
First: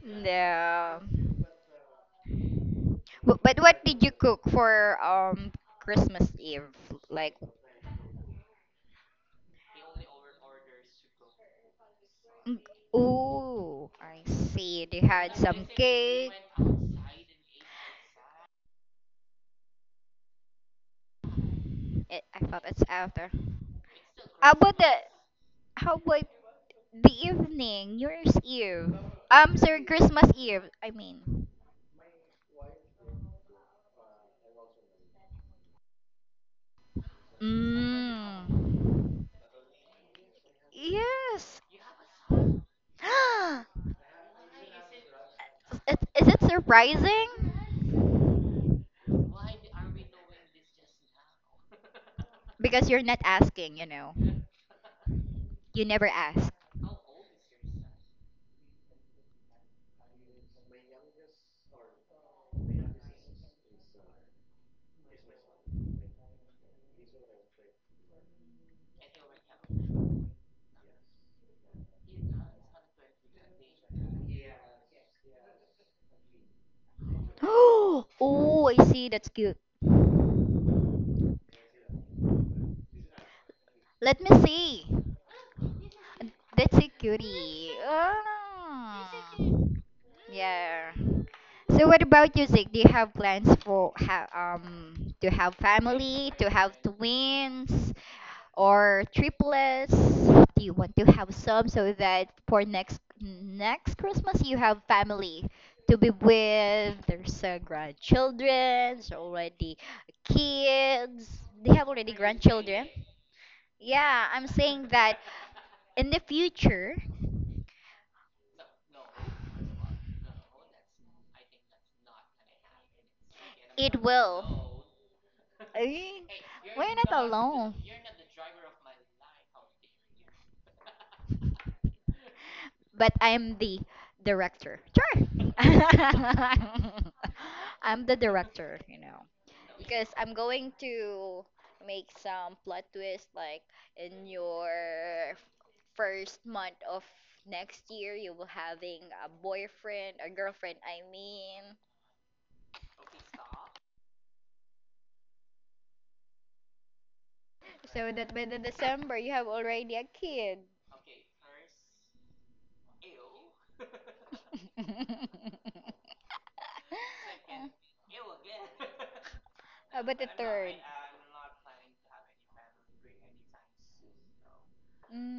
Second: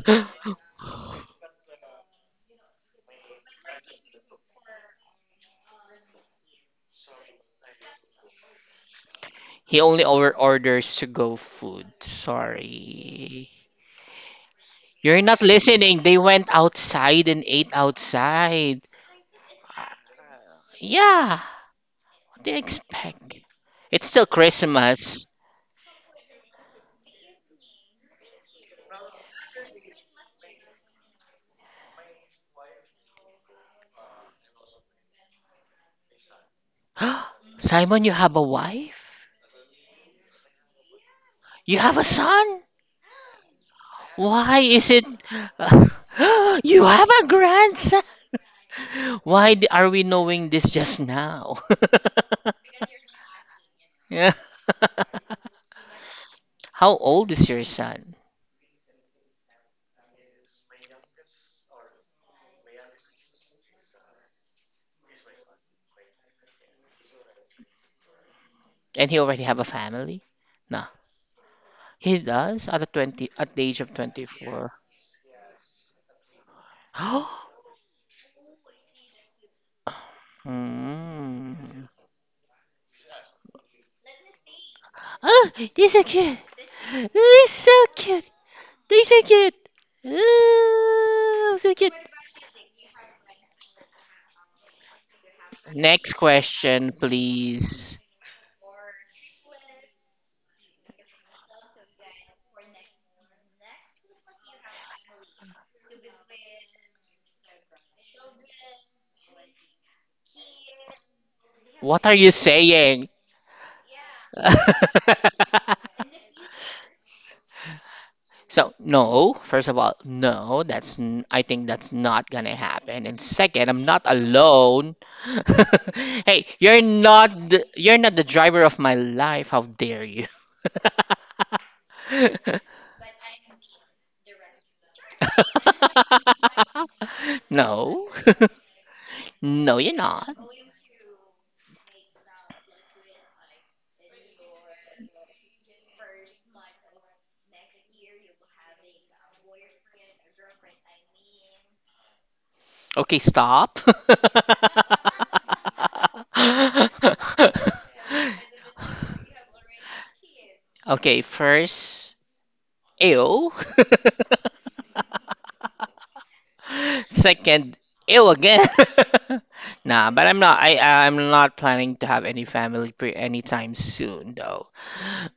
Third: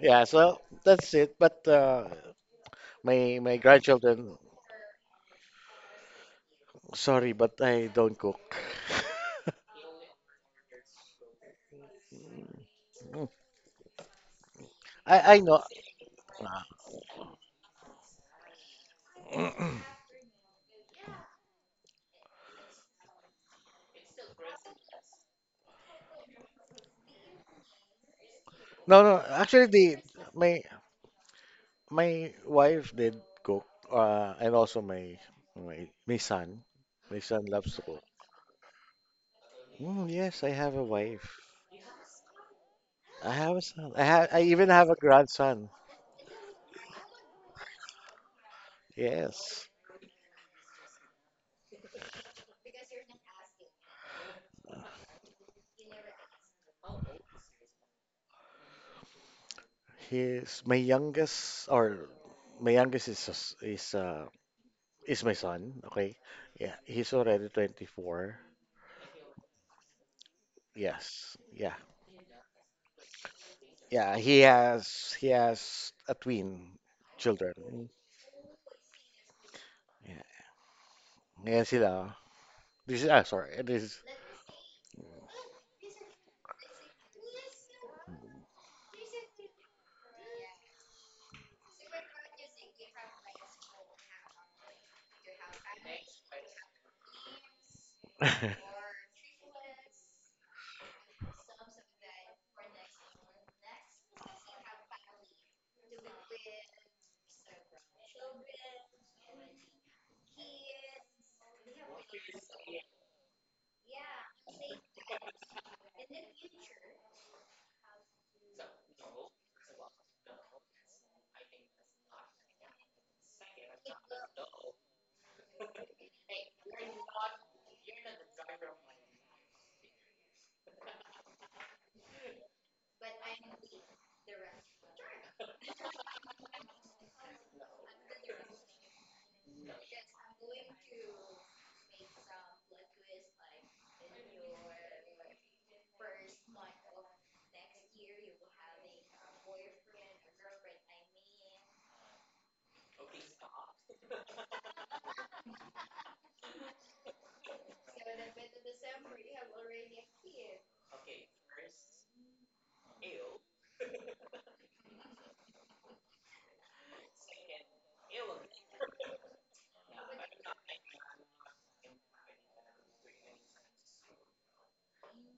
Yeah, so
No.
that's it. But my
But,
my
but what did you
grandchildren,
cook for Christmas Eve?
sorry,
Like,
but I don't cook.
He only over orders to go food.
mm,
Mm,
Sorry.
ooh, I see. They
You're
I
had
I
not
know.
some
listening. They
cake.
went outside and ate outside. Yeah.
I
What do you
thought it's after.
expect? It's still
How about the
Christmas.
how about the evening? New Year's Eve.
No, no.
Um,
Actually,
sorry,
the
Christmas
my
Eve. I mean.
my wife did cook, and also my son. My son loves to cook.
Simon, you have a
Mm.
wife?
Mm, yes, I have a wife.
Yes.
You have a son?
I have a son. I
Why
even
is
have a
it?
grandson.
Is it
You have
surprising?
a grandson?
Yes,
Are we knowing this just now?
Because you're not asking, you know.
Yeah.
You never ask.
How old is your son?
he's my youngest, or my youngest is s- is my son. Okay, yeah, he's already 24.
And he already have a family? No.
Yes, yeah,
He does at the 20 at the age of
yeah.
24.
He has a twin children.
Oh, I see. That's cute.
Ngayon
Mm.
sila. This is, sorry. This is
Let me see.
Oh, they're so cute.
That's a
They're
cutie.
so cute. They're
Ah.
so cute.
Yeah.
Oh, so
So
cute.
what about music? Do you have plans for ha to have
Next
family, to have
question,
twins
please.
or triplets? Do you want to have some, so that for next Christmas you have family to be with? There's, grandchildren, already kids. They have
What
already
are you
grandchildren.
saying?
Yeah, I'm saying that in the future.
So, no, first of all, no, that's I think that's not gonna happen. And second, I'm not
It will.
alone.
Eh,
Hey, you're
we're not
not
alone.
you're not the driver of my life. How dare.
But I'm the director. Sure. I'm
No.
the director.
No, you're
Because
not.
I'm going to make some plot twist, like in your first month of next year you will having a boyfriend, a girlfriend, I mean.
Okay, stop.
So that by the December you have already a kid.
Okay, first, ew.
Yeah.
Second, ew again.
Uh,
Nah,
but
but
the
I'm not.
third.
I'm not planning to have any family pre anytime soon, though.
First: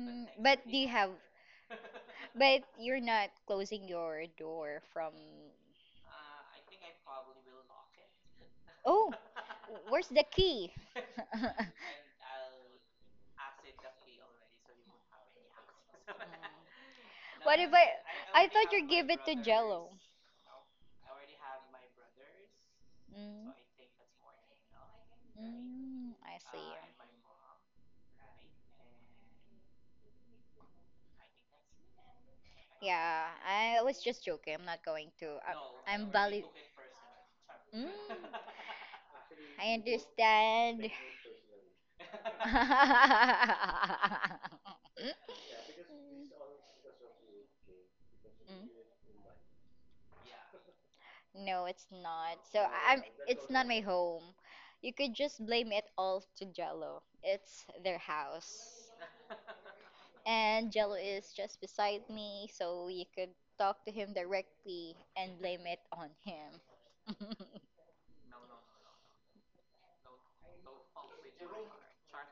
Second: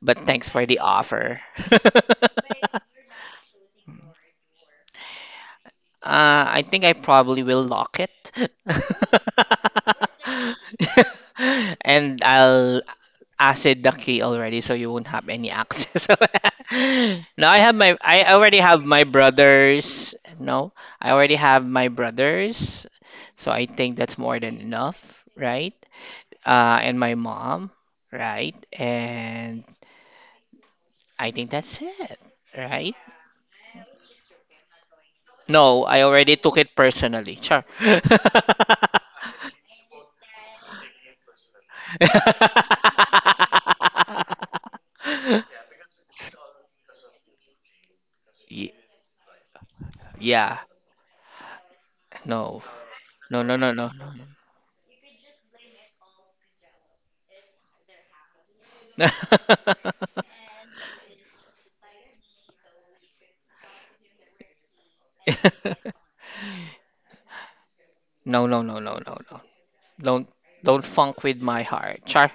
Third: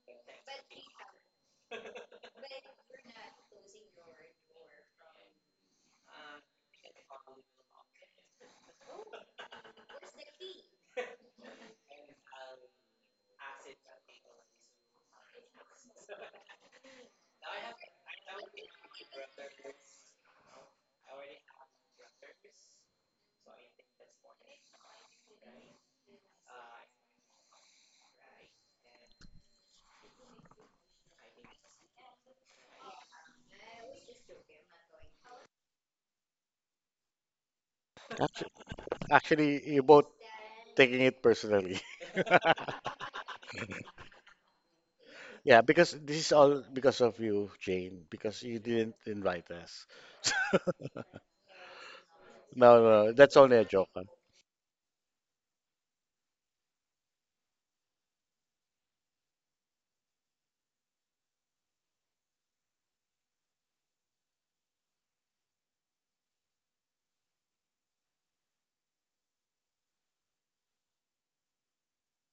But thanks for
but do
the
you have?
offer.
But you're not closing your door from.
I think I probably will lock it.
Oh, where's the key?
And I'll acid the key already so you won't have any access. Now I
What if
have
I?
my I
I
already
thought
have
you
my
give it to Jello.
brothers. No, I already have my brothers.
Mm.
So I think that's more than enough, right?
Mm, I see.
And my mom, right? And I think that's it, right?
Yeah, I was just joking. I'm not going to. I,
No, I
I'm
already
valid.
took it personally. Sure.
Mm,
actually
I
you both
understand.
taking it personally. Yeah, because this is all because of you, Jane, because you
Mm.
Ye-
didn't invite us.
Yeah.
No, it's not. So
No.
No,
I- I'm
no, no, that's
No,
it's
no,
only a
not
no,
my
no,
joke. Huh?
no, no.
home. You could just blame it all to Jello. It's their house. And Jello is just beside me, so you could talk to him directly and blame it on him.
No, no, no, no, no, no. Don't don't funk with my heart. Char.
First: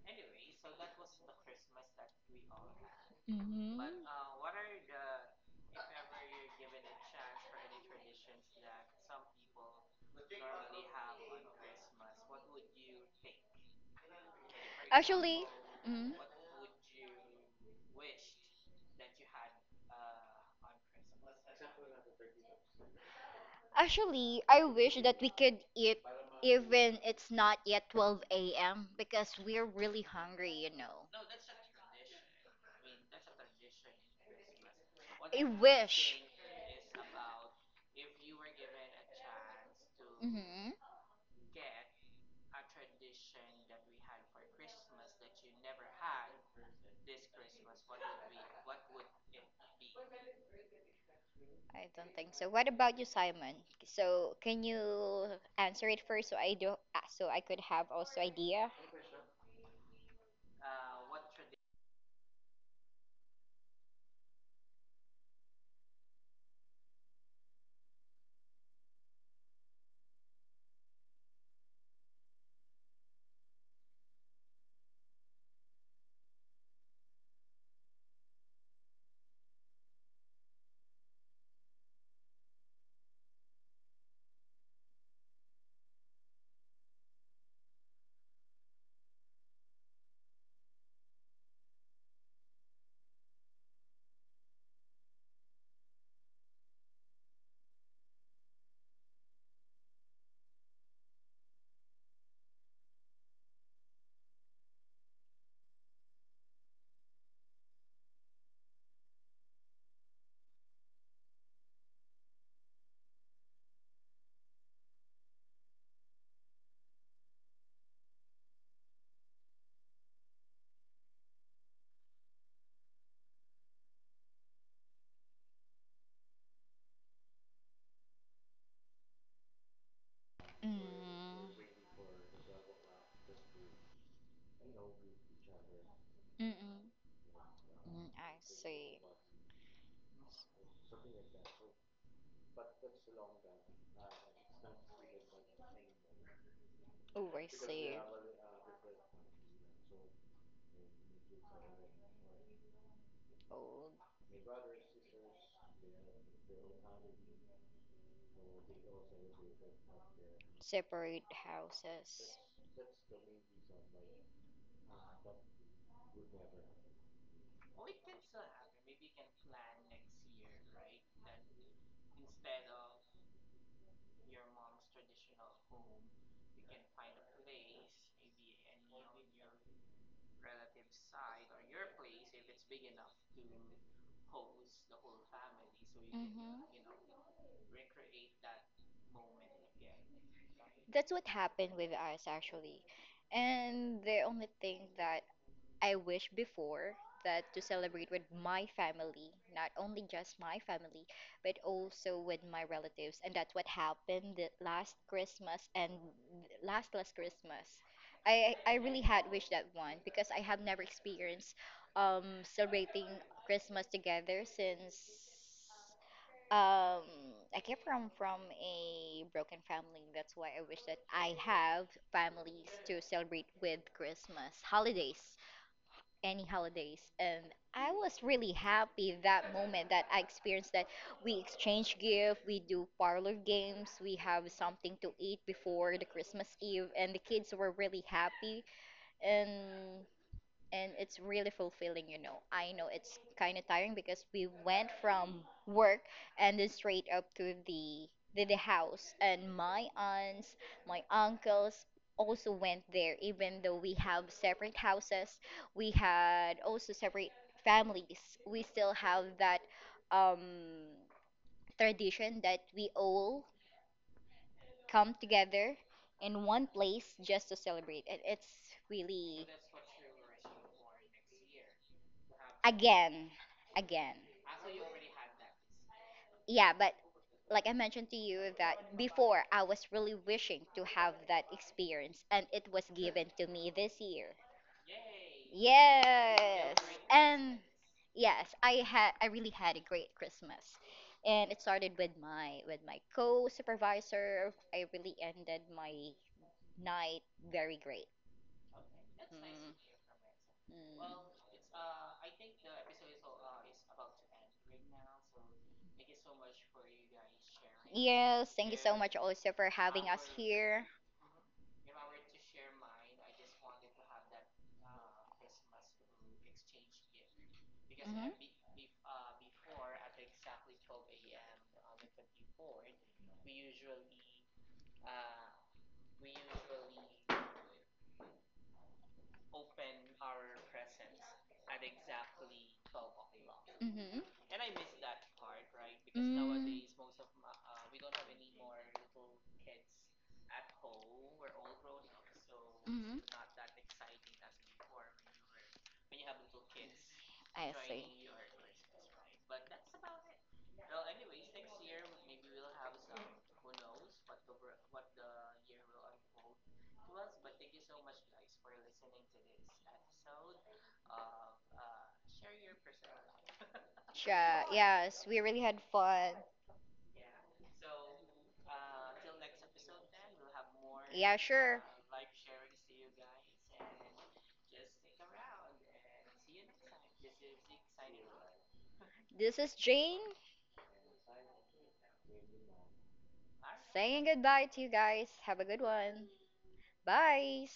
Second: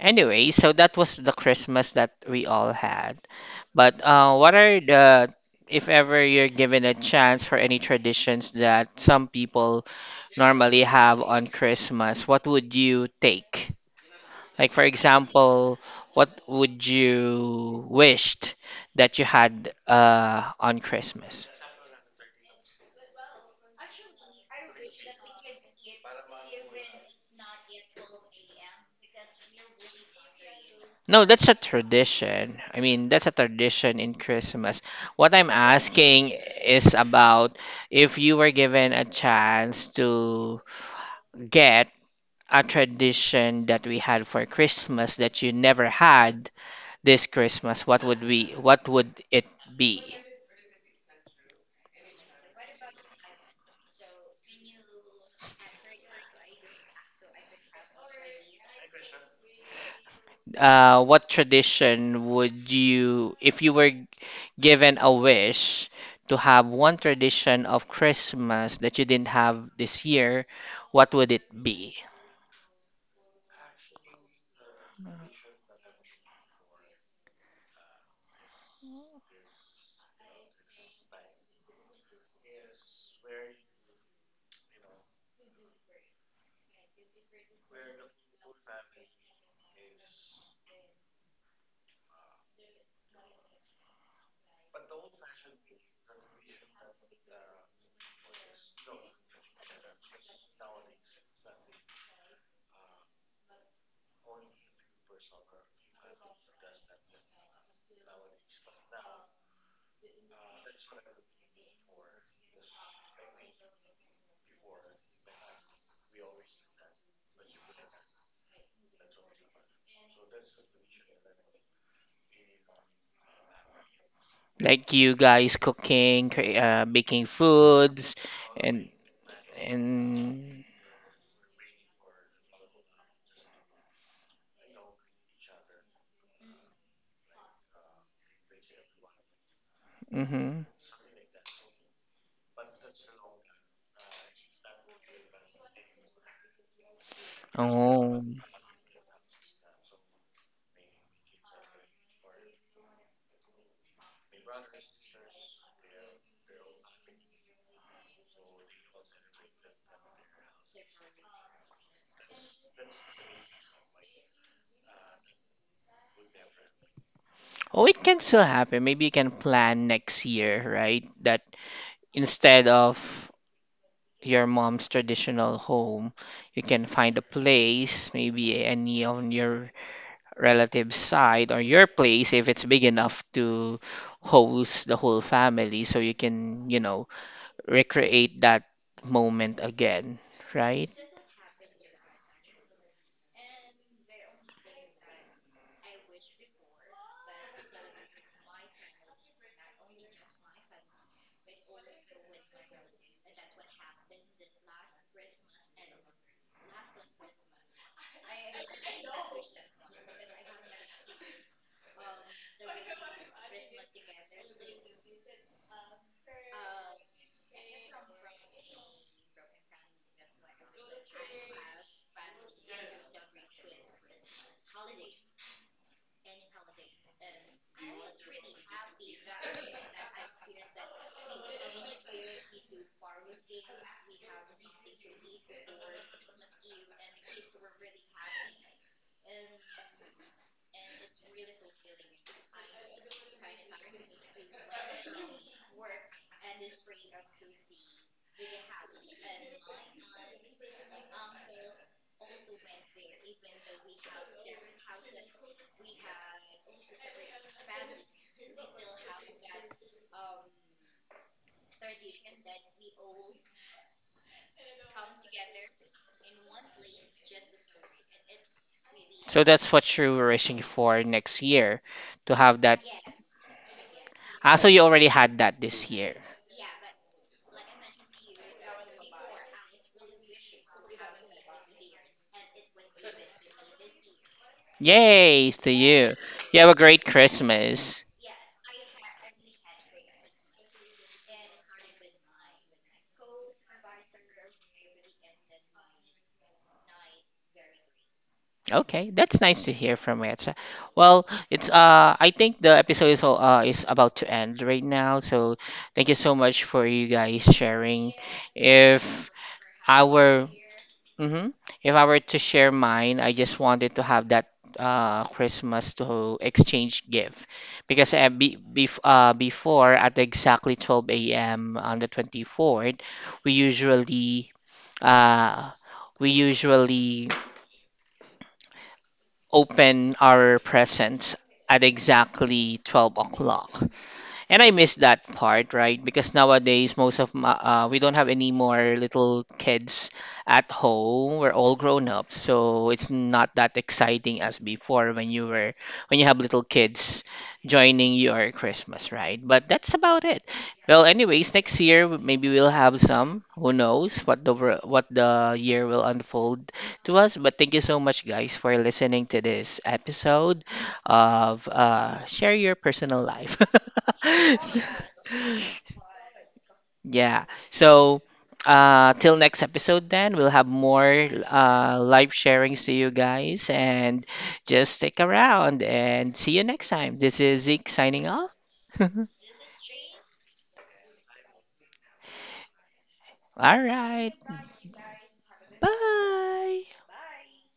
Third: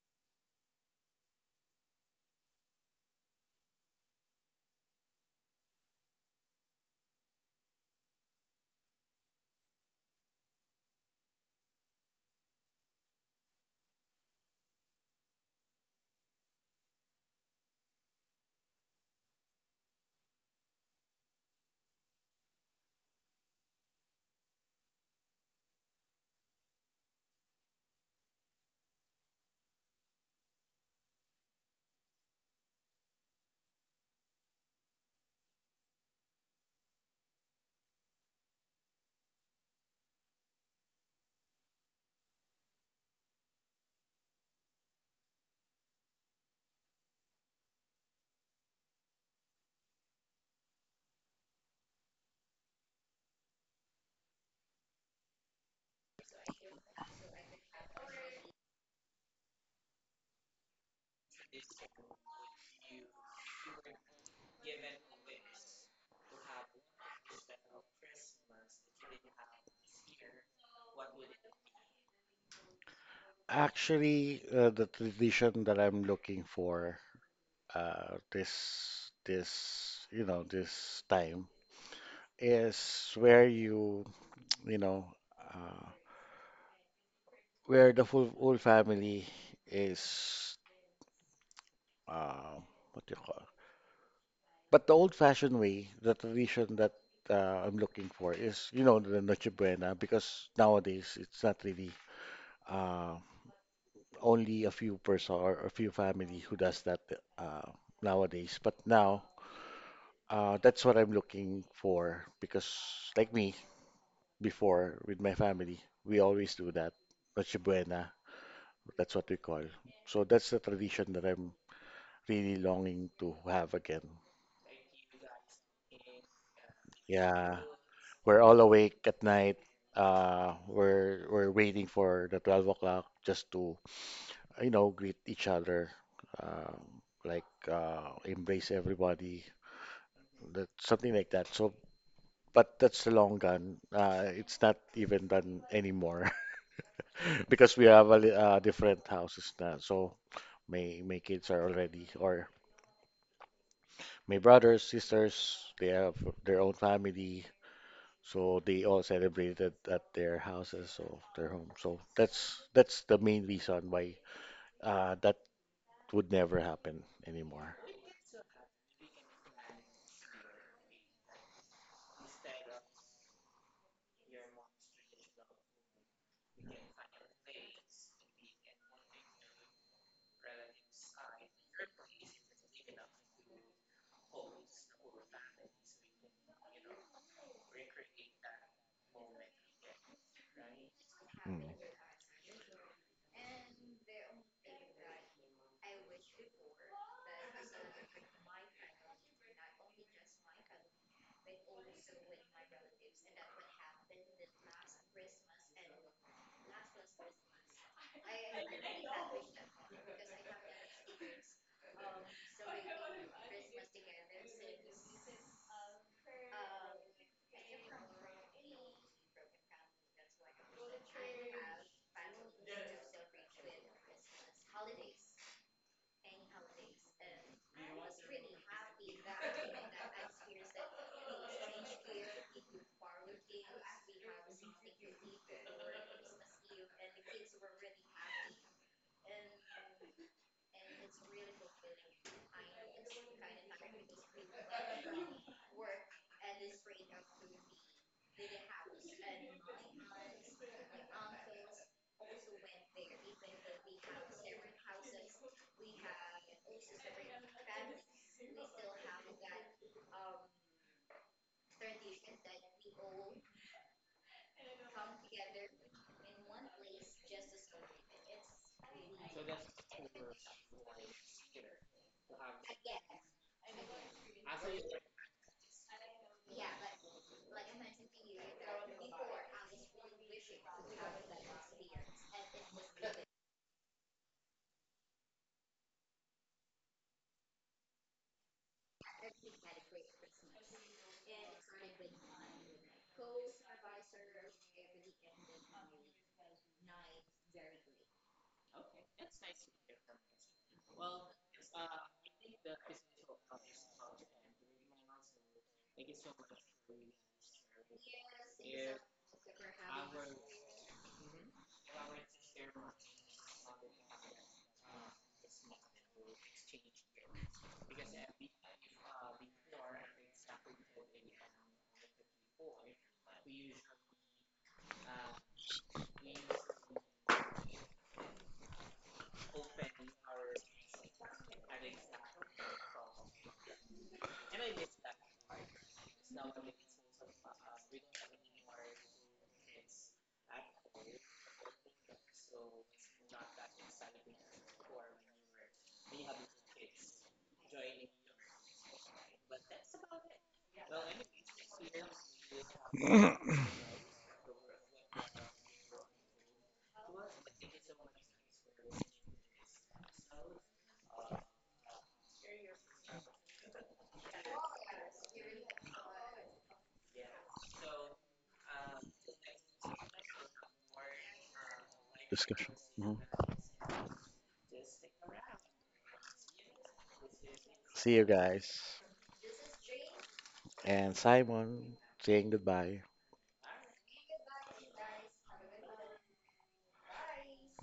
Anyway, so that was the Christmas that we all had.
Mhm.
But what are the, if ever you're given a chance for any traditions that some people normally have on Christmas, what would you take? Like for
Actually,
example,
mm,
what would you wished that you had, on Christmas?
Actually, I wish that we could eat even it's not yet 12 a.m., because we're really hungry.
No, that's a tradition. I mean, that's a tradition in Christmas. What
A
I'm
wish.
asking is about, if you were given a chance to
hmm
get a tradition that we had for Christmas that you never had this Christmas, what would it be?
I don't think so. What about you, Simon? So can you answer it first, so I could have also idea?
What tradition would you, if you were given a wish to have one tradition of Christmas that you didn't have this year, what would it be?
Actually, the tradition that I'm looking for this this time, is where you you know uh, where the full whole family is, uh, what do you call? But the old-fashioned way, the tradition that I'm looking for is the Noche Buena, because nowadays it's not really, uh, only a few person or a few family who does that uh, nowadays. But now, that's what I'm looking for, because, like me, before with my family, we always do that. Noche Buena, that's what we call. So that's the tradition that I'm really longing to have again.
Like you guys cooking, baking
Yeah,
foods,
we're all
and
awake at night.
and
Mm.
We're waiting for the 12 o'clock just to, greet each other,
Mm-mm.
um, like
Mm, I
embrace
see.
everybody,
mm-hmm.
that, something like that. So, but that's the long gun. It's not even done anymore,
Oh, I
because we
see.
have
Oh,
different houses now. So my kids are already, or
Oh,
my brothers, sisters, they have their own family. So they all celebrated at their houses, or
separate
their home. So that's
houses.
that's the main reason why that would never happen anymore.
oh, it can still happen. Maybe you can plan next year, right? That instead of your mom's traditional home, you can find a place, maybe any on your relative's side or your place if it's big enough to host the whole family so you
hmm
can, you know, recreate that moment again, right?
That's what
Mm.
happened with us actually. And the only thing that I wish before that, to celebrate with my family, not only just my family, but also with my relatives. And that's what happened the last Christmas and last Christmas. I really had wished that one, because I have never experienced celebrating Christmas together since um I came from a broken family. That's why I wish that I have families to celebrate with Christmas holidays, any holidays. I was really happy that moment that I experienced that we exchange gift, we do parlor games, we have something to eat before the Christmas Eve, and the kids were really happy. And and it's really fulfilling. I know it's kind of tiring, because we went from work and then straight up to the the house, and my aunts, my uncles also went there even though we have separate houses, we had also separate families. We still have that um tradition that we all come together in one place just to celebrate, and it's
So
really
that's what you were wishing for next year to have that.
again, again.
Ah, so you already had that this year.
Yeah, but like I mentioned to you that before I was really wishing to have that experience, and it was given to me this year.
Yay to you. You have a
Yes,
great
and
Christmas.
yes, I really had a great Christmas, and it started with my co-supervisor. I really ended my night very great.
Okay, that's nice to
Mm,
hear from Etsa. Well,
mm.
it's I think the episode is is about to end right now, so thank you so much for you guys sharing.
Yes, thank you so much
If
also for
I
having us
were
here.
hmm If I were to share mine, I just wanted to have that Christmas to exchange gift, because
Mm-hmm.
be, bef before at exactly 12 a.m. on the 24th, we usually uh we usually open our presents at exactly 12 o'clock.
Mm. Mm-hmm.
And I miss that part, right? Because nowadays, most of my, we don't have any more little kids at home. We're all grown up, so it's not that exciting as before when you were when you have little kids
I see.
joining your Christmas, right? But that's about it. Well, anyways, next year maybe we'll have some. Who knows what what the year will unfold to us? But thank you so much, guys, for listening to this episode of share your personal life.
Sure.
So-
Yes, we really had fun.
yeah. So till next episode, then we'll have more
Yeah, sure.
live
Discussion.
sharings to you
Mhm.
guys, and just stick around and see you next time. This is Zeke
See you
signing off.
guys.
All
This is Jane
And Simon saying goodbye.
saying
right.
goodbye to you guys. Have a good one.
Bye.
Bye.